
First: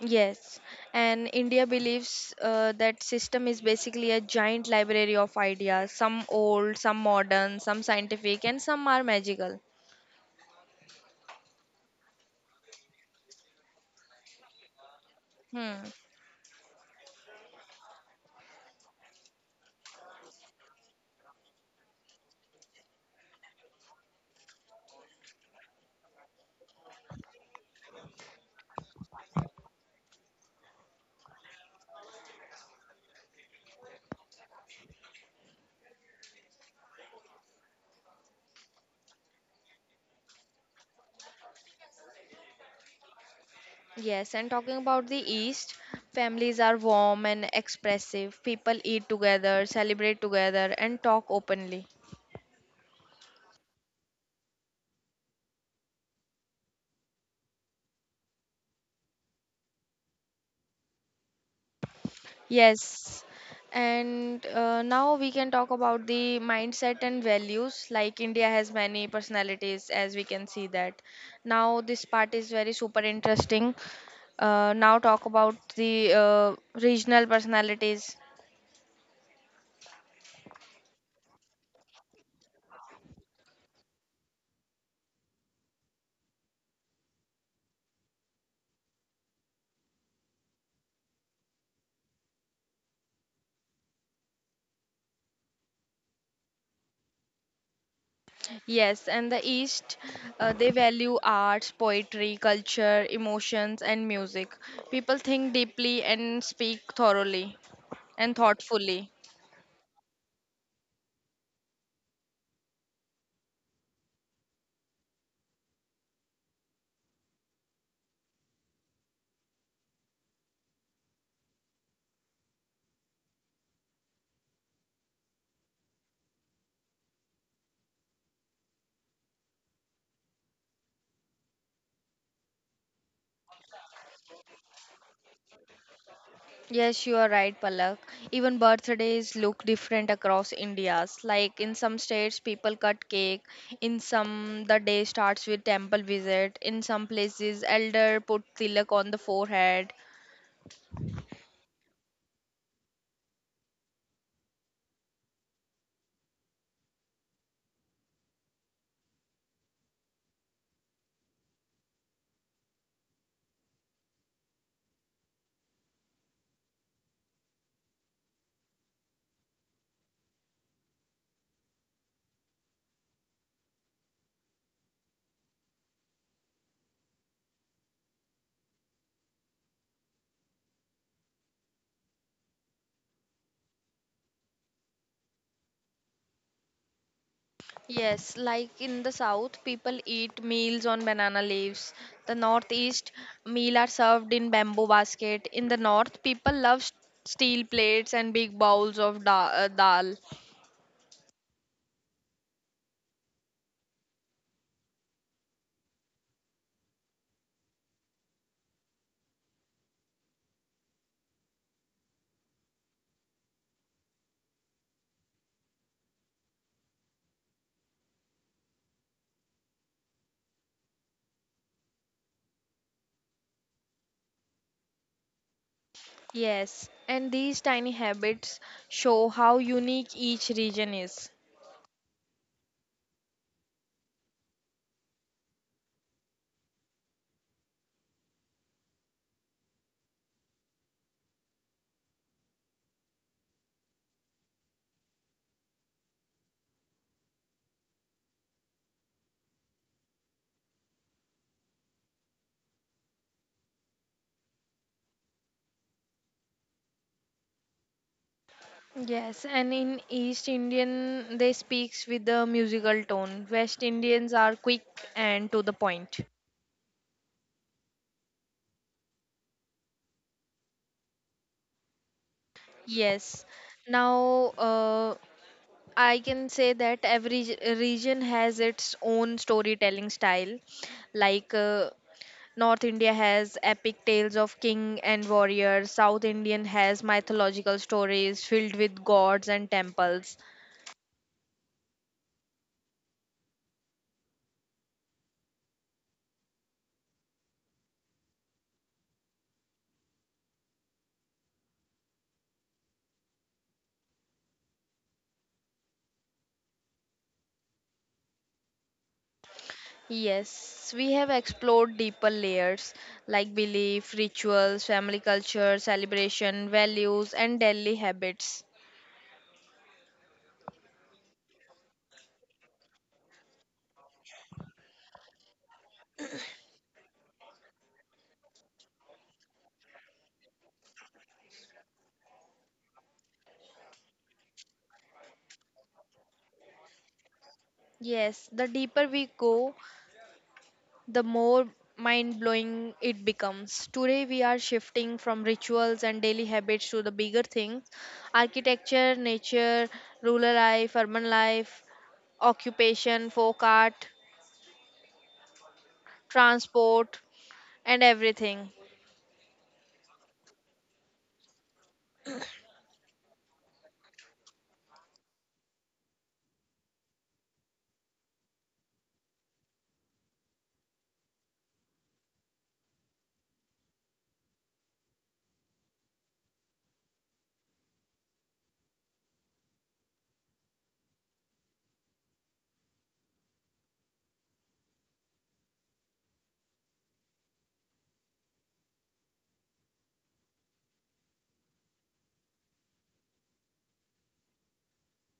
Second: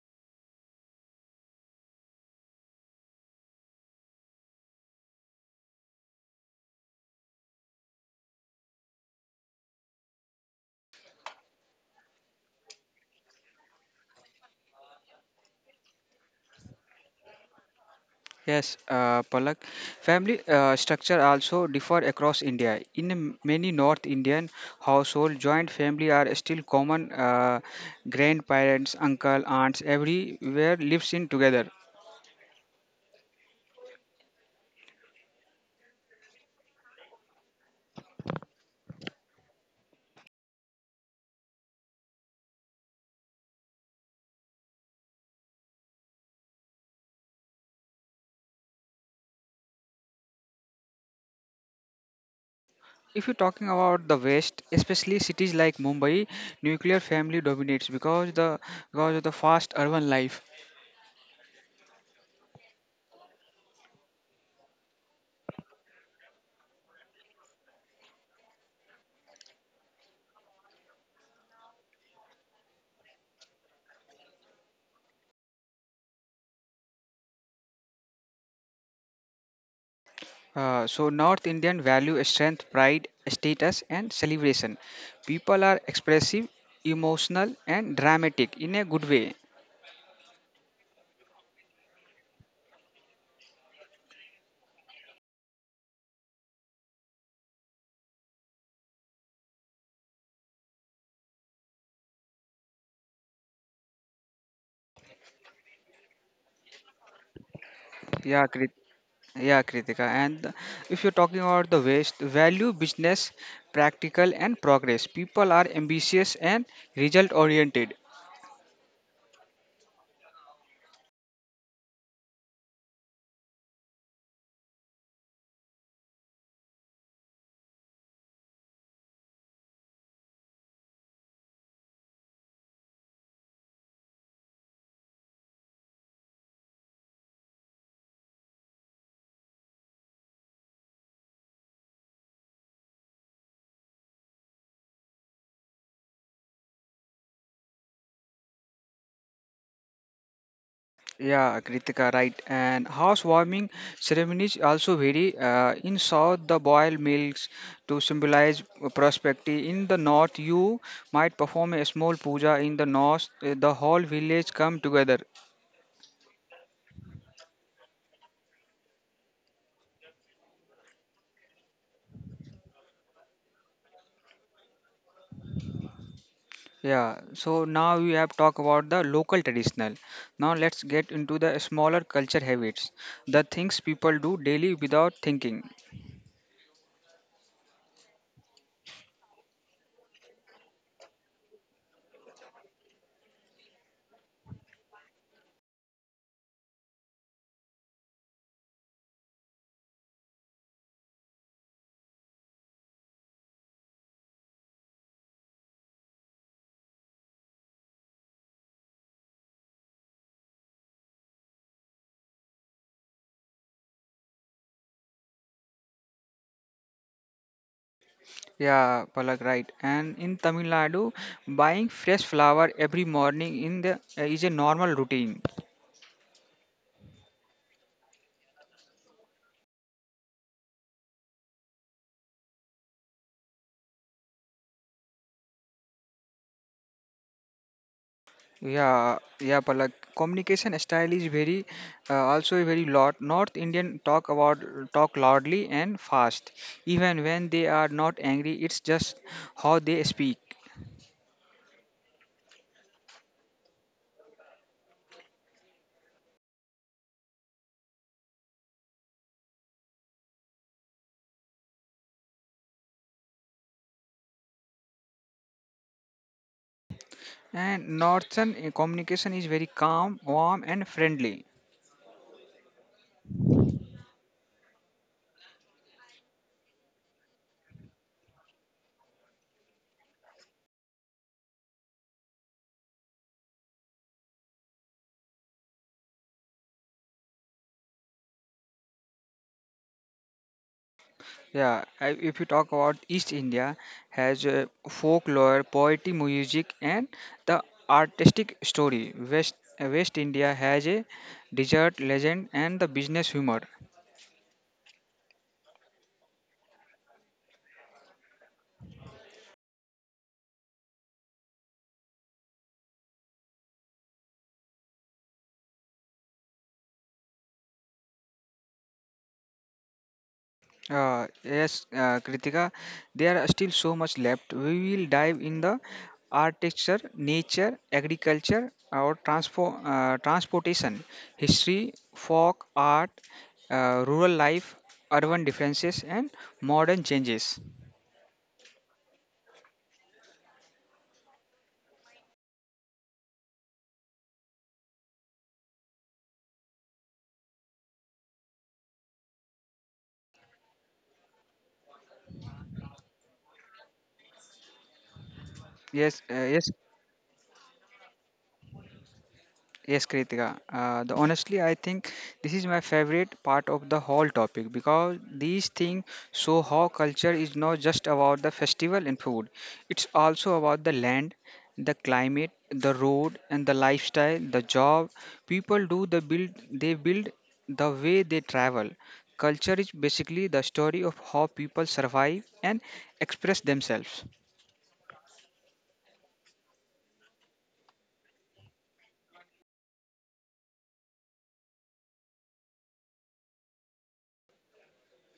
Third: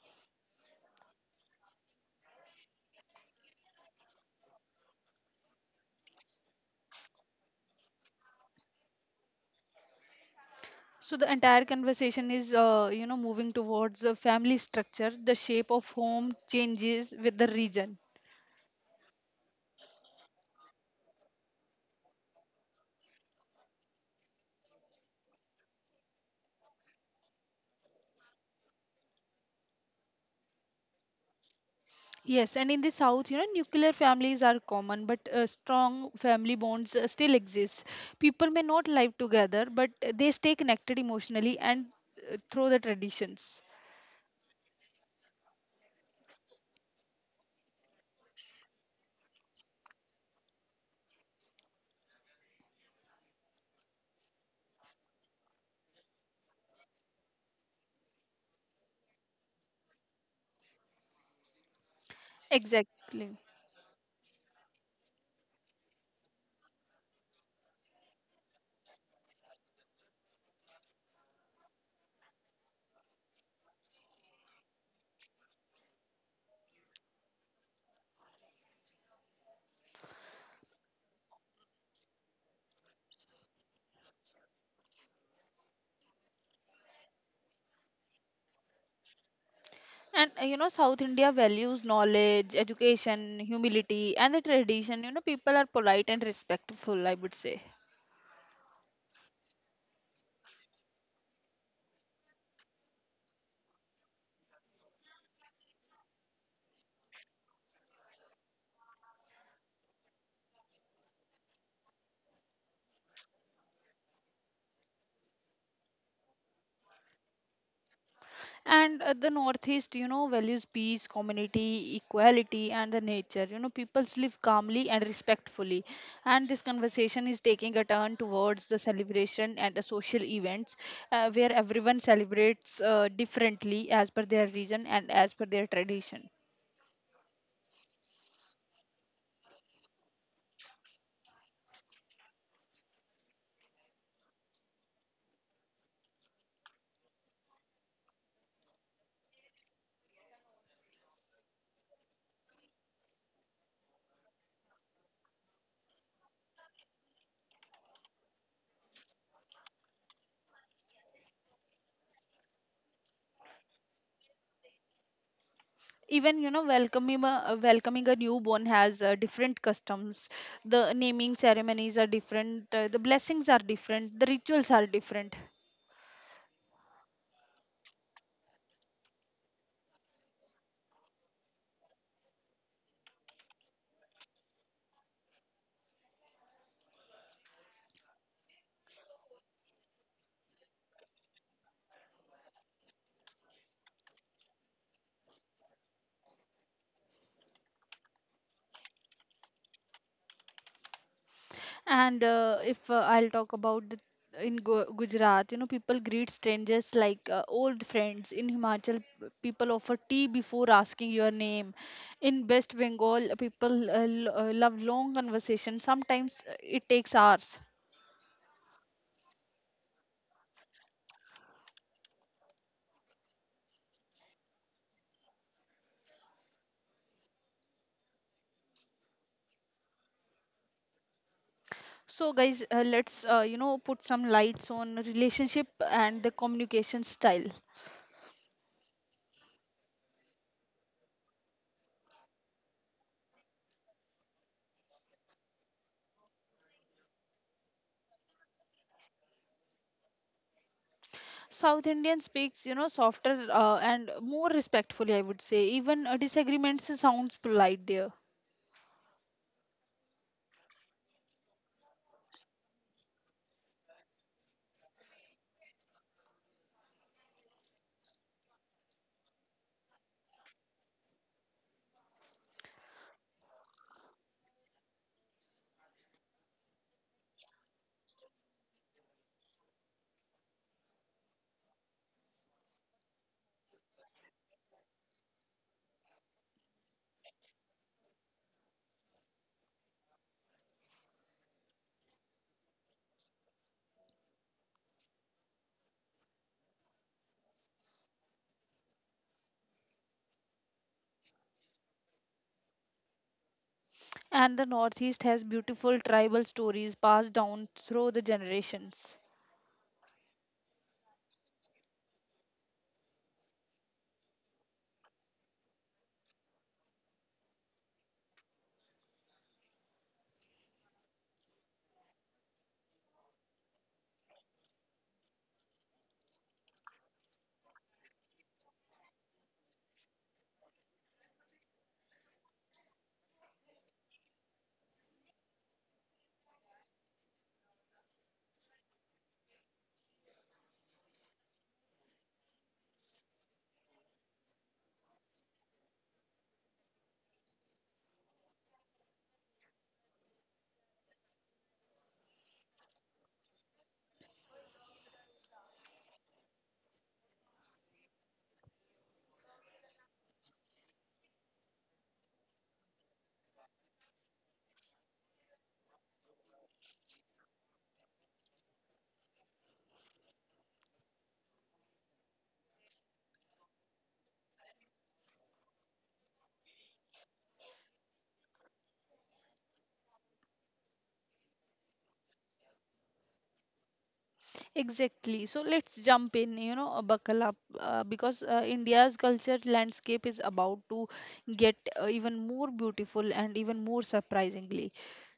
S1: Yes, and India believes that system is basically a giant library of ideas, some old, some modern, some scientific, and some are magical.
S3: So the entire conversation is, you know, moving towards the family structure. The shape
S1: Hmm.
S3: of home changes with the region.
S2: Yes, Palak. Family structure also differ across India. In many North Indian household, joint family are still common. Grandparents, uncle, aunts, everywhere lives in together.
S3: Yes, and in the south, you know, nuclear families are common, but strong family bonds still exist. People may not live together, but they stay connected emotionally and through the traditions.
S1: Yes, and talking about the East, families are warm and expressive. People eat together, celebrate together, and talk openly.
S2: If you're talking about the West, especially cities like Mumbai, nuclear family dominates because the because of the fast urban life.
S1: Yes,
S3: Exactly.
S1: and now we can talk about the mindset and values. Like India has many personalities, as we can see that. Now, this part is very super interesting. Now, talk about the regional personalities.
S2: So North Indian value strength, pride, status, and celebration. People are expressive, emotional, and dramatic in a good way.
S3: And you know, South India values knowledge, education, humility, and the tradition. You know, people are polite and respectful, I would say.
S1: Yes, and the East, they value arts, poetry, culture, emotions, and music. People think deeply and speak thoroughly and
S2: Yeah, Krit-
S1: thoughtfully.
S2: yeah, Kritika. And if you're talking about the West, value business, practical, and progress. People are ambitious and result oriented.
S3: And the Northeast, you know, values peace, community, equality, and the nature. You know, people live calmly and respectfully. And this conversation is taking a turn towards the celebration and the social events where everyone celebrates differently as per their region and as per their tradition.
S1: Yes, you are right, Palak. Even birthdays look different across India's. Like in some states, people cut cake. In some, the day starts with temple visit. In some places, elder put tilak on the forehead.
S2: Yeah, Kritika, right. And housewarming ceremonies also vary. In south, the boiled milks to symbolize prosperity. In the north, you might perform a small puja. In the north, the whole village come together.
S3: Even you know welcoming welcoming a newborn has different customs. The naming ceremonies are different, the blessings are different, the rituals are different.
S2: Yeah. So now we have talked about the local traditional. Now let's get into the smaller culture habits, the things people do daily without thinking.
S1: Yes, like in the south, people eat meals on banana leaves. The northeast, meal are served in bamboo basket. In the north, people love steel plates and big bowls of dal.
S3: And if I'll talk about the in Gu- Gujarat, you know, people greet strangers like old friends. In Himachal, people offer tea before asking your name. In West Bengal, people love long conversation. Sometimes it takes hours.
S2: Yeah, Palak, right. And in Tamil Nadu, buying fresh flower every morning in the is a normal routine.
S1: Yes, and these tiny habits show how unique each region is.
S3: So, guys, let's you know put some lights on relationship and the communication style.
S2: Yeah, Palak. Communication style is very also very lot. North Indian talk loudly and fast, even when they are not angry. It's just how they speak.
S3: South Indian speaks, you know, softer and more respectfully, I would say. Even disagreements sounds polite there.
S1: Yes, and in East Indian, they speaks with a musical tone. West Indians are quick and to the point.
S2: And Northern communication is very calm, warm, and friendly.
S1: Yes. Now, I can say that every region has its own storytelling style. Like North India has epic tales of king and warrior, South Indian has mythological stories filled with gods and temples.
S2: If you talk about East India, has folklore, poetry, music, and the artistic story. West India has a desert legend and the business humor.
S3: And the Northeast has beautiful tribal stories passed down through the generations.
S1: Yes, we have explored deeper layers like belief, rituals, family culture, celebration, values, and daily habits.
S2: Yes, Kritika, there are still so much left. We will dive in the architecture, nature, agriculture, or transportation, history, folk art, rural life, urban differences, and modern changes.
S1: Yes, the deeper we go, the more mind blowing it becomes. Today, we are shifting from rituals and daily habits to the bigger things architecture, nature, rural life, urban life, occupation, folk art,
S2: Yes, uh, yes,
S1: transport, and everything.
S2: yes, Kritika. The Honestly, I think this is my favorite part of the whole topic because these things show how culture is not just about the festival and food. It's also about the land, the climate, the road, and the lifestyle, the job people do. The build they build, the way they travel. Culture is basically the story of how people survive and express themselves.
S3: Exactly. So let's jump in, you know, buckle up because India's culture landscape is about to get even more beautiful and even more surprisingly.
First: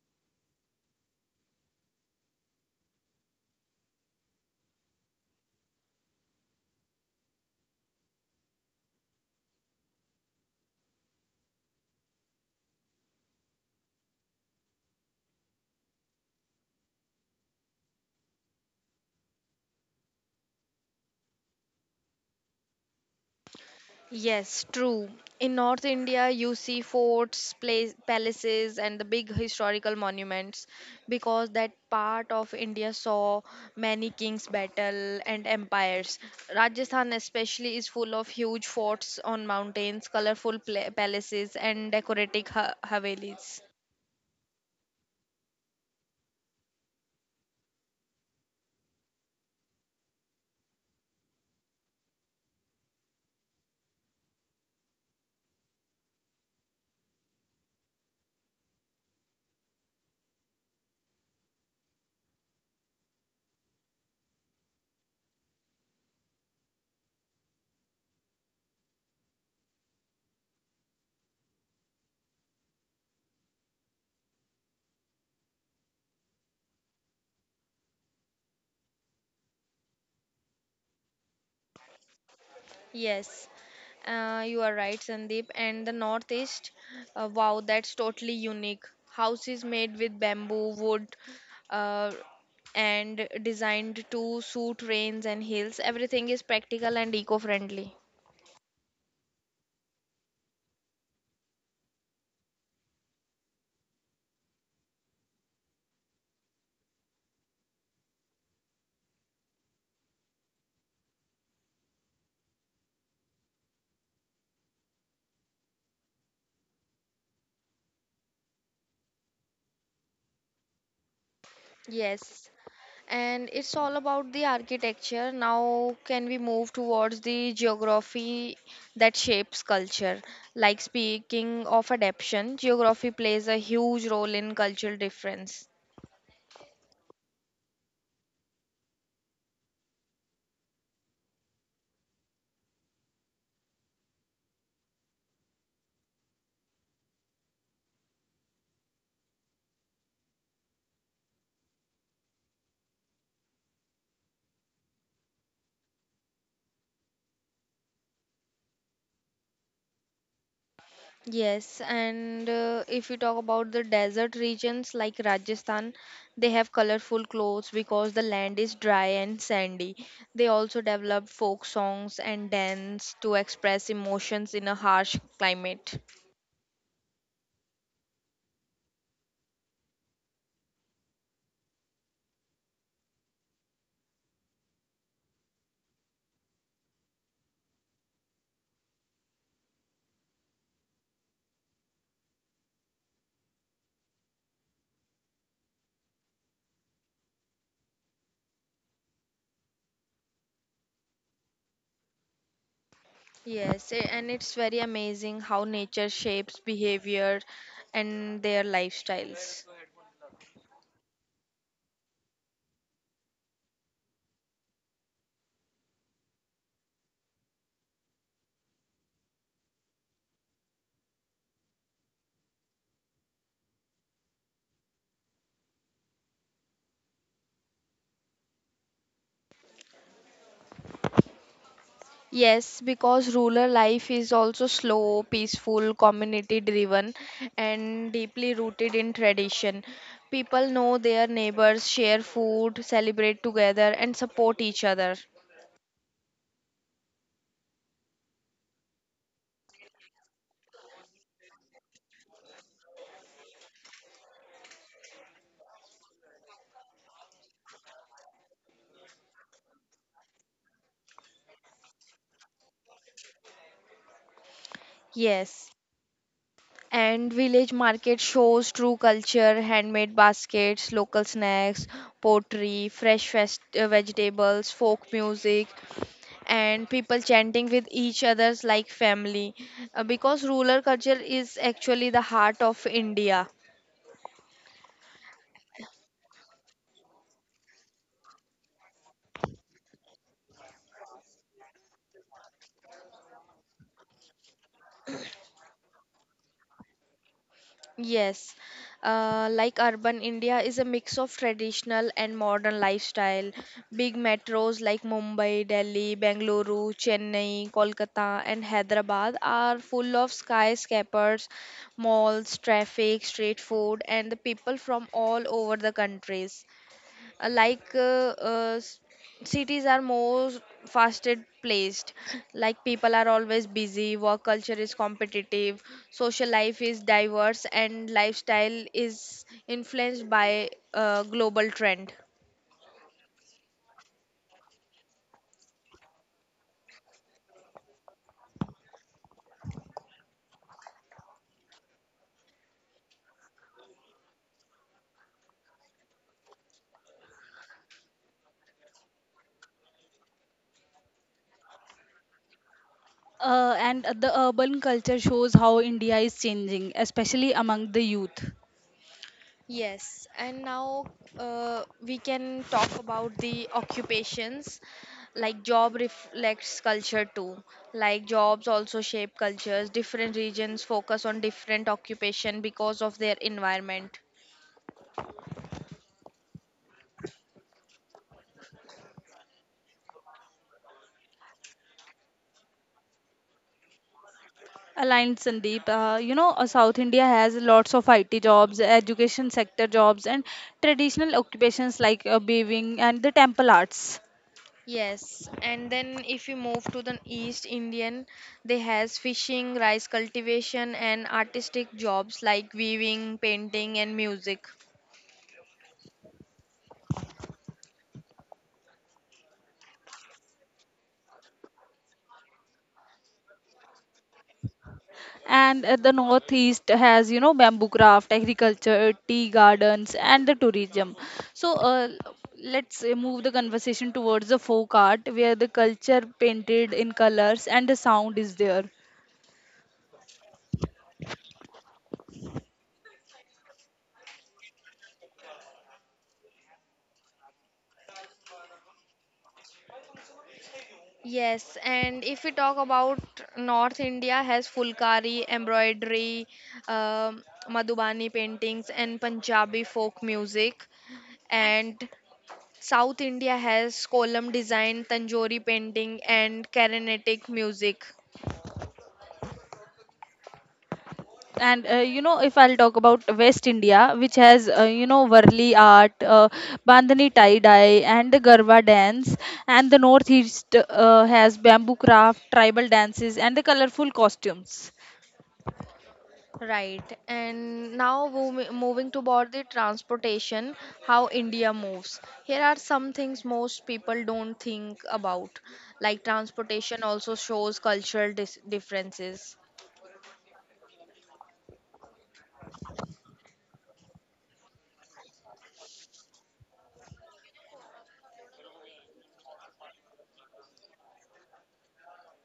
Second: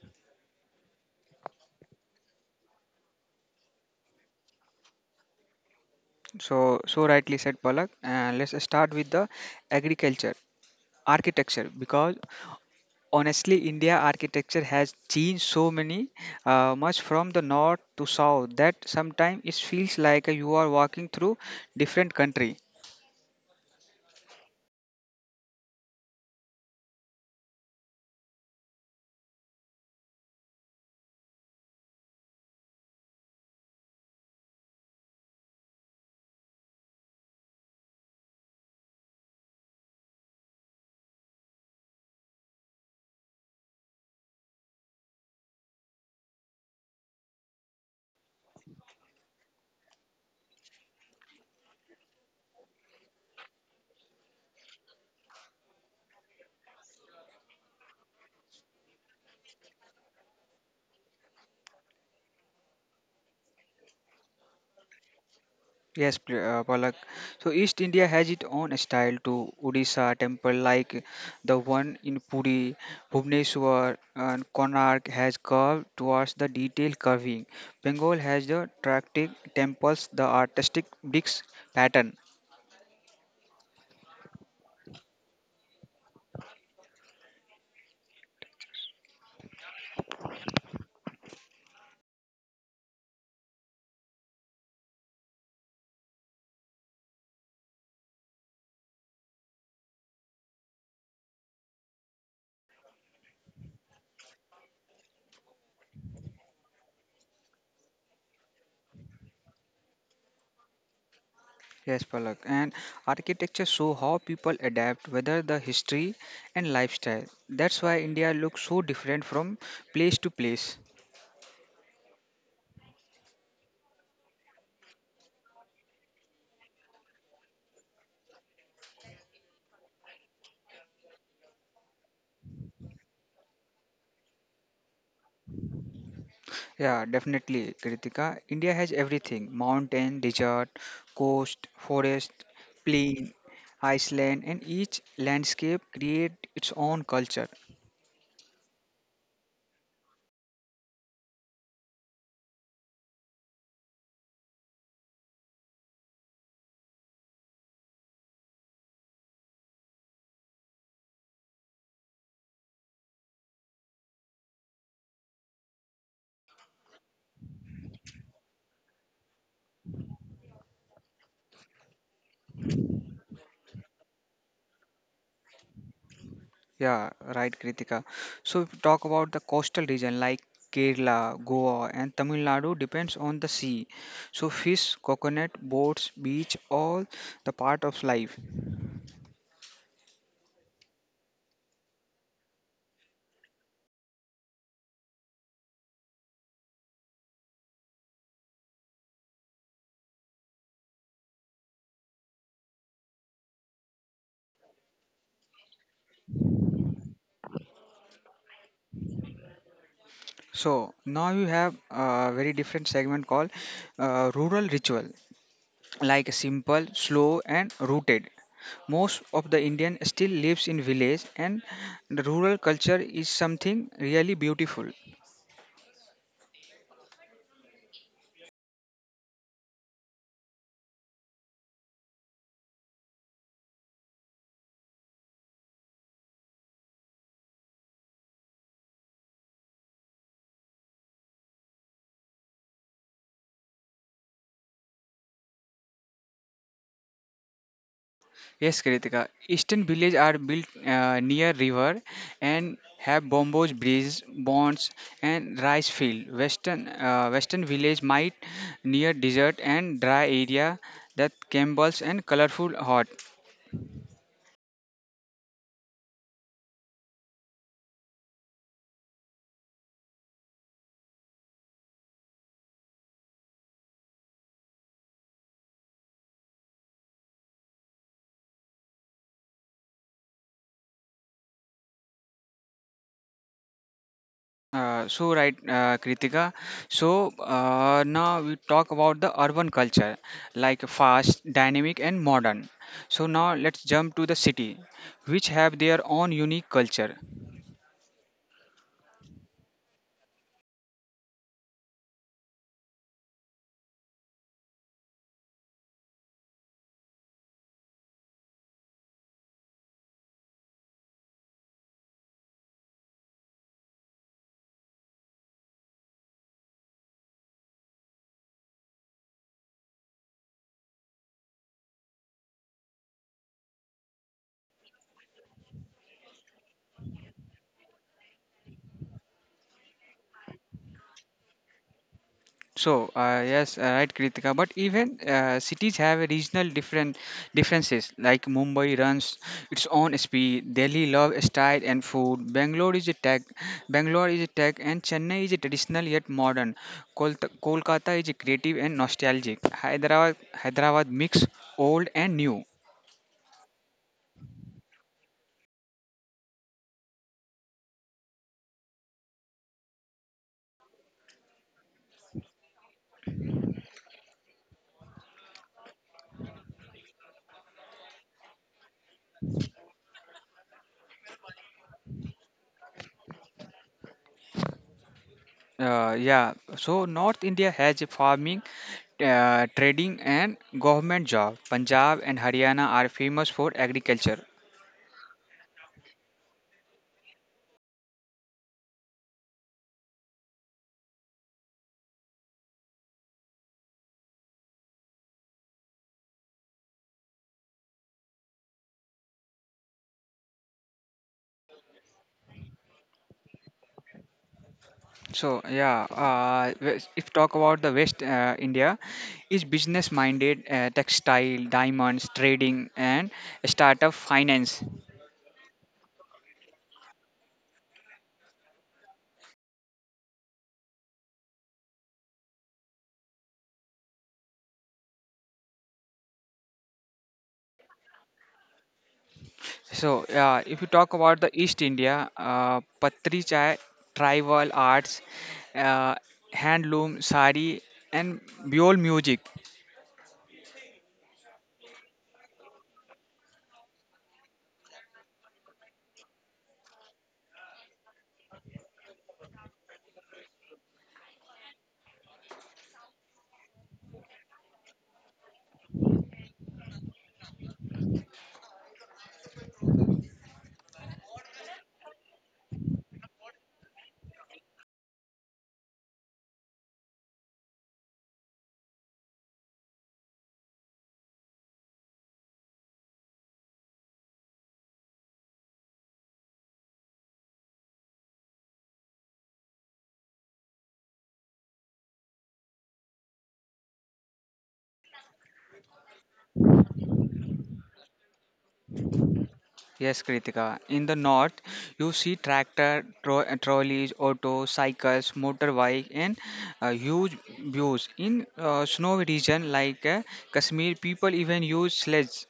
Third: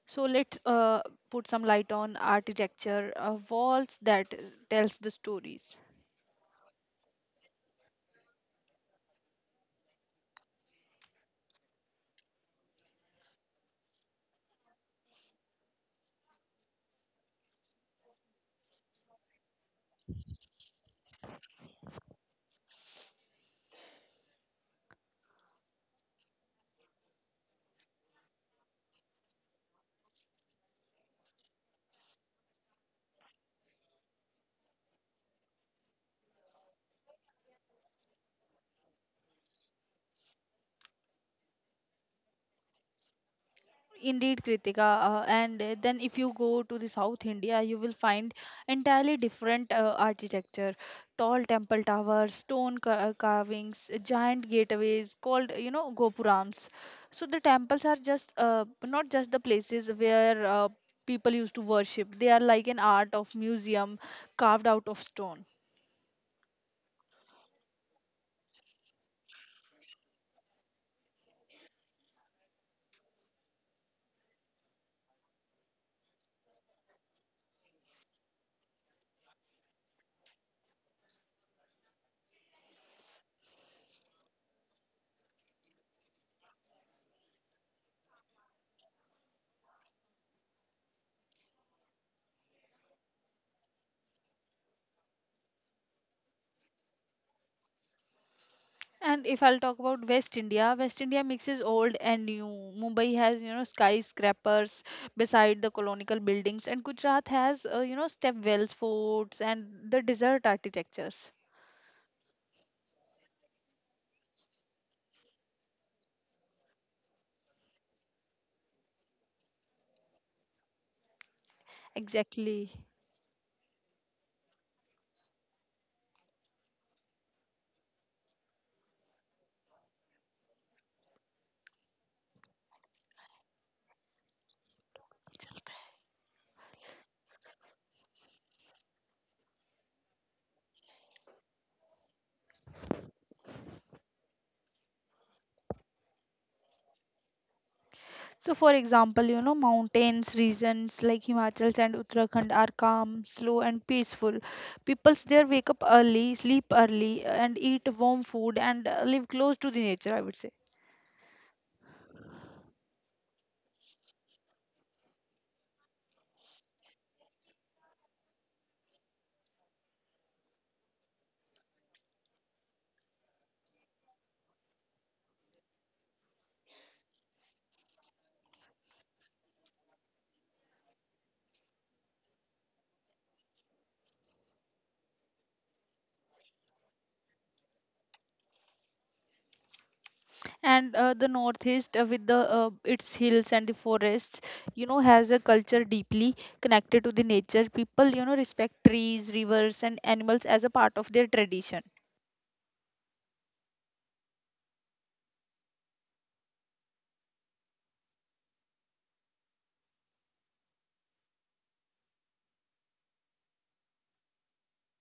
S3: So let's put some light on architecture, walls that tells the stories.
S2: So, so rightly said, Palak. Let's start with the agriculture architecture because honestly india architecture has changed so many much from the north to south that sometimes it feels like you are walking through different country.
S1: Yes, true. In North India, you see forts, place, palaces, and the big historical monuments because that part of India saw many kings' battle and empires. Rajasthan, especially, is full of huge forts on mountains, colorful palaces, and decorative havelis.
S3: Indeed, Kritika. And then if you go to the South India, you will find entirely different architecture: tall temple towers, stone carvings, giant gateways called you know gopurams. So the temples are just not just the places where people used to worship. They are like an art of museum carved out of stone.
S2: Palak, so east india has its own style to odisha temple like the one in puri, bhubaneswar, and konark has curved towards the detailed curving. Bengal has the attractive temples, the artistic bricks pattern.
S1: Yes, you are right, Sandeep. And the Northeast, wow, that's totally unique. Houses made with bamboo, wood, uh, and designed to suit rains and hills. Everything is practical and eco-friendly.
S3: And if I'll talk about West India, West India mixes old and new. Mumbai has, you know, skyscrapers beside the colonial buildings, and Gujarat has, you know, stepwells, forts, and the desert architectures.
S2: Yes, Palak. And architecture show how people adapt, whether the history and lifestyle. That's why India looks so different from place to place.
S1: Yes,
S3: Exactly.
S1: and it's all about the architecture. Now, can we move towards the geography that shapes culture? Like speaking of adaptation, geography plays a huge role in cultural difference.
S2: Yeah, definitely, Kritika. India has everything: mountain, desert, coast, forest, plain, Iceland, and each landscape create its own culture.
S3: So, for example, you know, mountains regions like Himachal and Uttarakhand are calm, slow, and peaceful. Peoples there wake up early, sleep early, and eat warm food and live close to the nature, I would say.
S1: Yes, and if you talk about the desert regions like Rajasthan, they have colorful clothes because the land is dry and sandy. They also develop folk songs and dance to express emotions in a harsh climate.
S2: Yeah, right, Kritika. So if you talk about the coastal region like Kerala, Goa, and Tamil Nadu depends on the sea. So fish, coconut, boats, beach, all the part of life.
S3: And the northeast with the its hills and the forests you know has a culture deeply connected to the nature. People you know respect trees, rivers and animals as a part of their tradition.
S1: Yes, and it's very amazing how nature shapes behavior and their lifestyles.
S2: So now you have a very different segment called rural ritual, like simple, slow, and rooted. Most of the Indian still lives in village, and the rural culture is something really beautiful.
S1: Yes, because rural life is also slow, peaceful, community driven, and deeply rooted in tradition. People know their neighbors, share food, celebrate together, and support each other.
S2: Yes, Kritika. Eastern villages are built near river and have bombos, bridges, bonds, and rice field. Western village might near desert and dry area that gambles and colorful hot.
S1: Yes, and village market shows true culture, handmade baskets, local snacks, pottery, vegetables, folk music, and people chanting with each other's like family because rural culture is actually the heart of India.
S2: So right, Kritika. Now we talk about the urban culture, like fast, dynamic, and modern. So now let's jump to the city, which have their own unique culture.
S1: Yes, like urban India is a mix of traditional and modern lifestyle. Big metros like Mumbai, Delhi, Bengaluru, Chennai, Kolkata, and Hyderabad are full of skyscrapers, malls, traffic, street food, and the people from all over the countries. uh, like uh, uh, s- Cities are more fasted placed, like people are always busy, work culture is competitive, social life is diverse and lifestyle is influenced by global trend.
S2: So yes, right, Kritika. But even cities have a regional different differences. Like Mumbai runs its own speed. Delhi love style and food. Bangalore is a tech, and Chennai is a traditional yet modern. Kol- Kolkata is a creative and nostalgic. Hyderabad mix old and new.
S1: And the urban culture shows how India is changing, especially among the youth. Yes, and now we can talk about the occupations. Like job reflects culture too. Like jobs also shape cultures. Different regions focus on different occupation because of their environment.
S2: Yeah. So North India has a farming, trading, and government job. Punjab and Haryana are famous for agriculture.
S1: Aligned, Sandeep. South India has lots of IT jobs, education sector jobs, and traditional occupations like weaving and the temple arts. Yes, and then if you move to the East Indian, they has fishing, rice cultivation, and artistic jobs like weaving, painting, and music.
S2: So yeah, if talk about the West India, is business minded, textile, diamonds, trading, and startup finance.
S1: And the northeast has, bamboo craft, agriculture, tea gardens, and the tourism. So let's move the conversation towards the folk art, where the culture painted in colors and the sound is there.
S2: So yeah, if you talk about the East India, patri chai, tribal arts, uh, handloom, sari, and beyond music.
S1: Yes, and if we talk about North India has fulkari, embroidery, um Madhubani paintings and Punjabi folk music. And South India has column design, Tanjori painting and Carnatic music. And if I'll talk about West India, which has varli art, bandhani tie dye and the garba dance. And the northeast has bamboo craft, tribal dances and the colorful costumes. Right. And now moving toward the transportation, how India moves. Here are some things most people don't think about. Like transportation also shows cultural differences.
S2: Yes, Kritika. In the north, you see tractor, trolleys, autos, cycles, motorbike, and huge views. In snowy region like Kashmir, people even use sleds.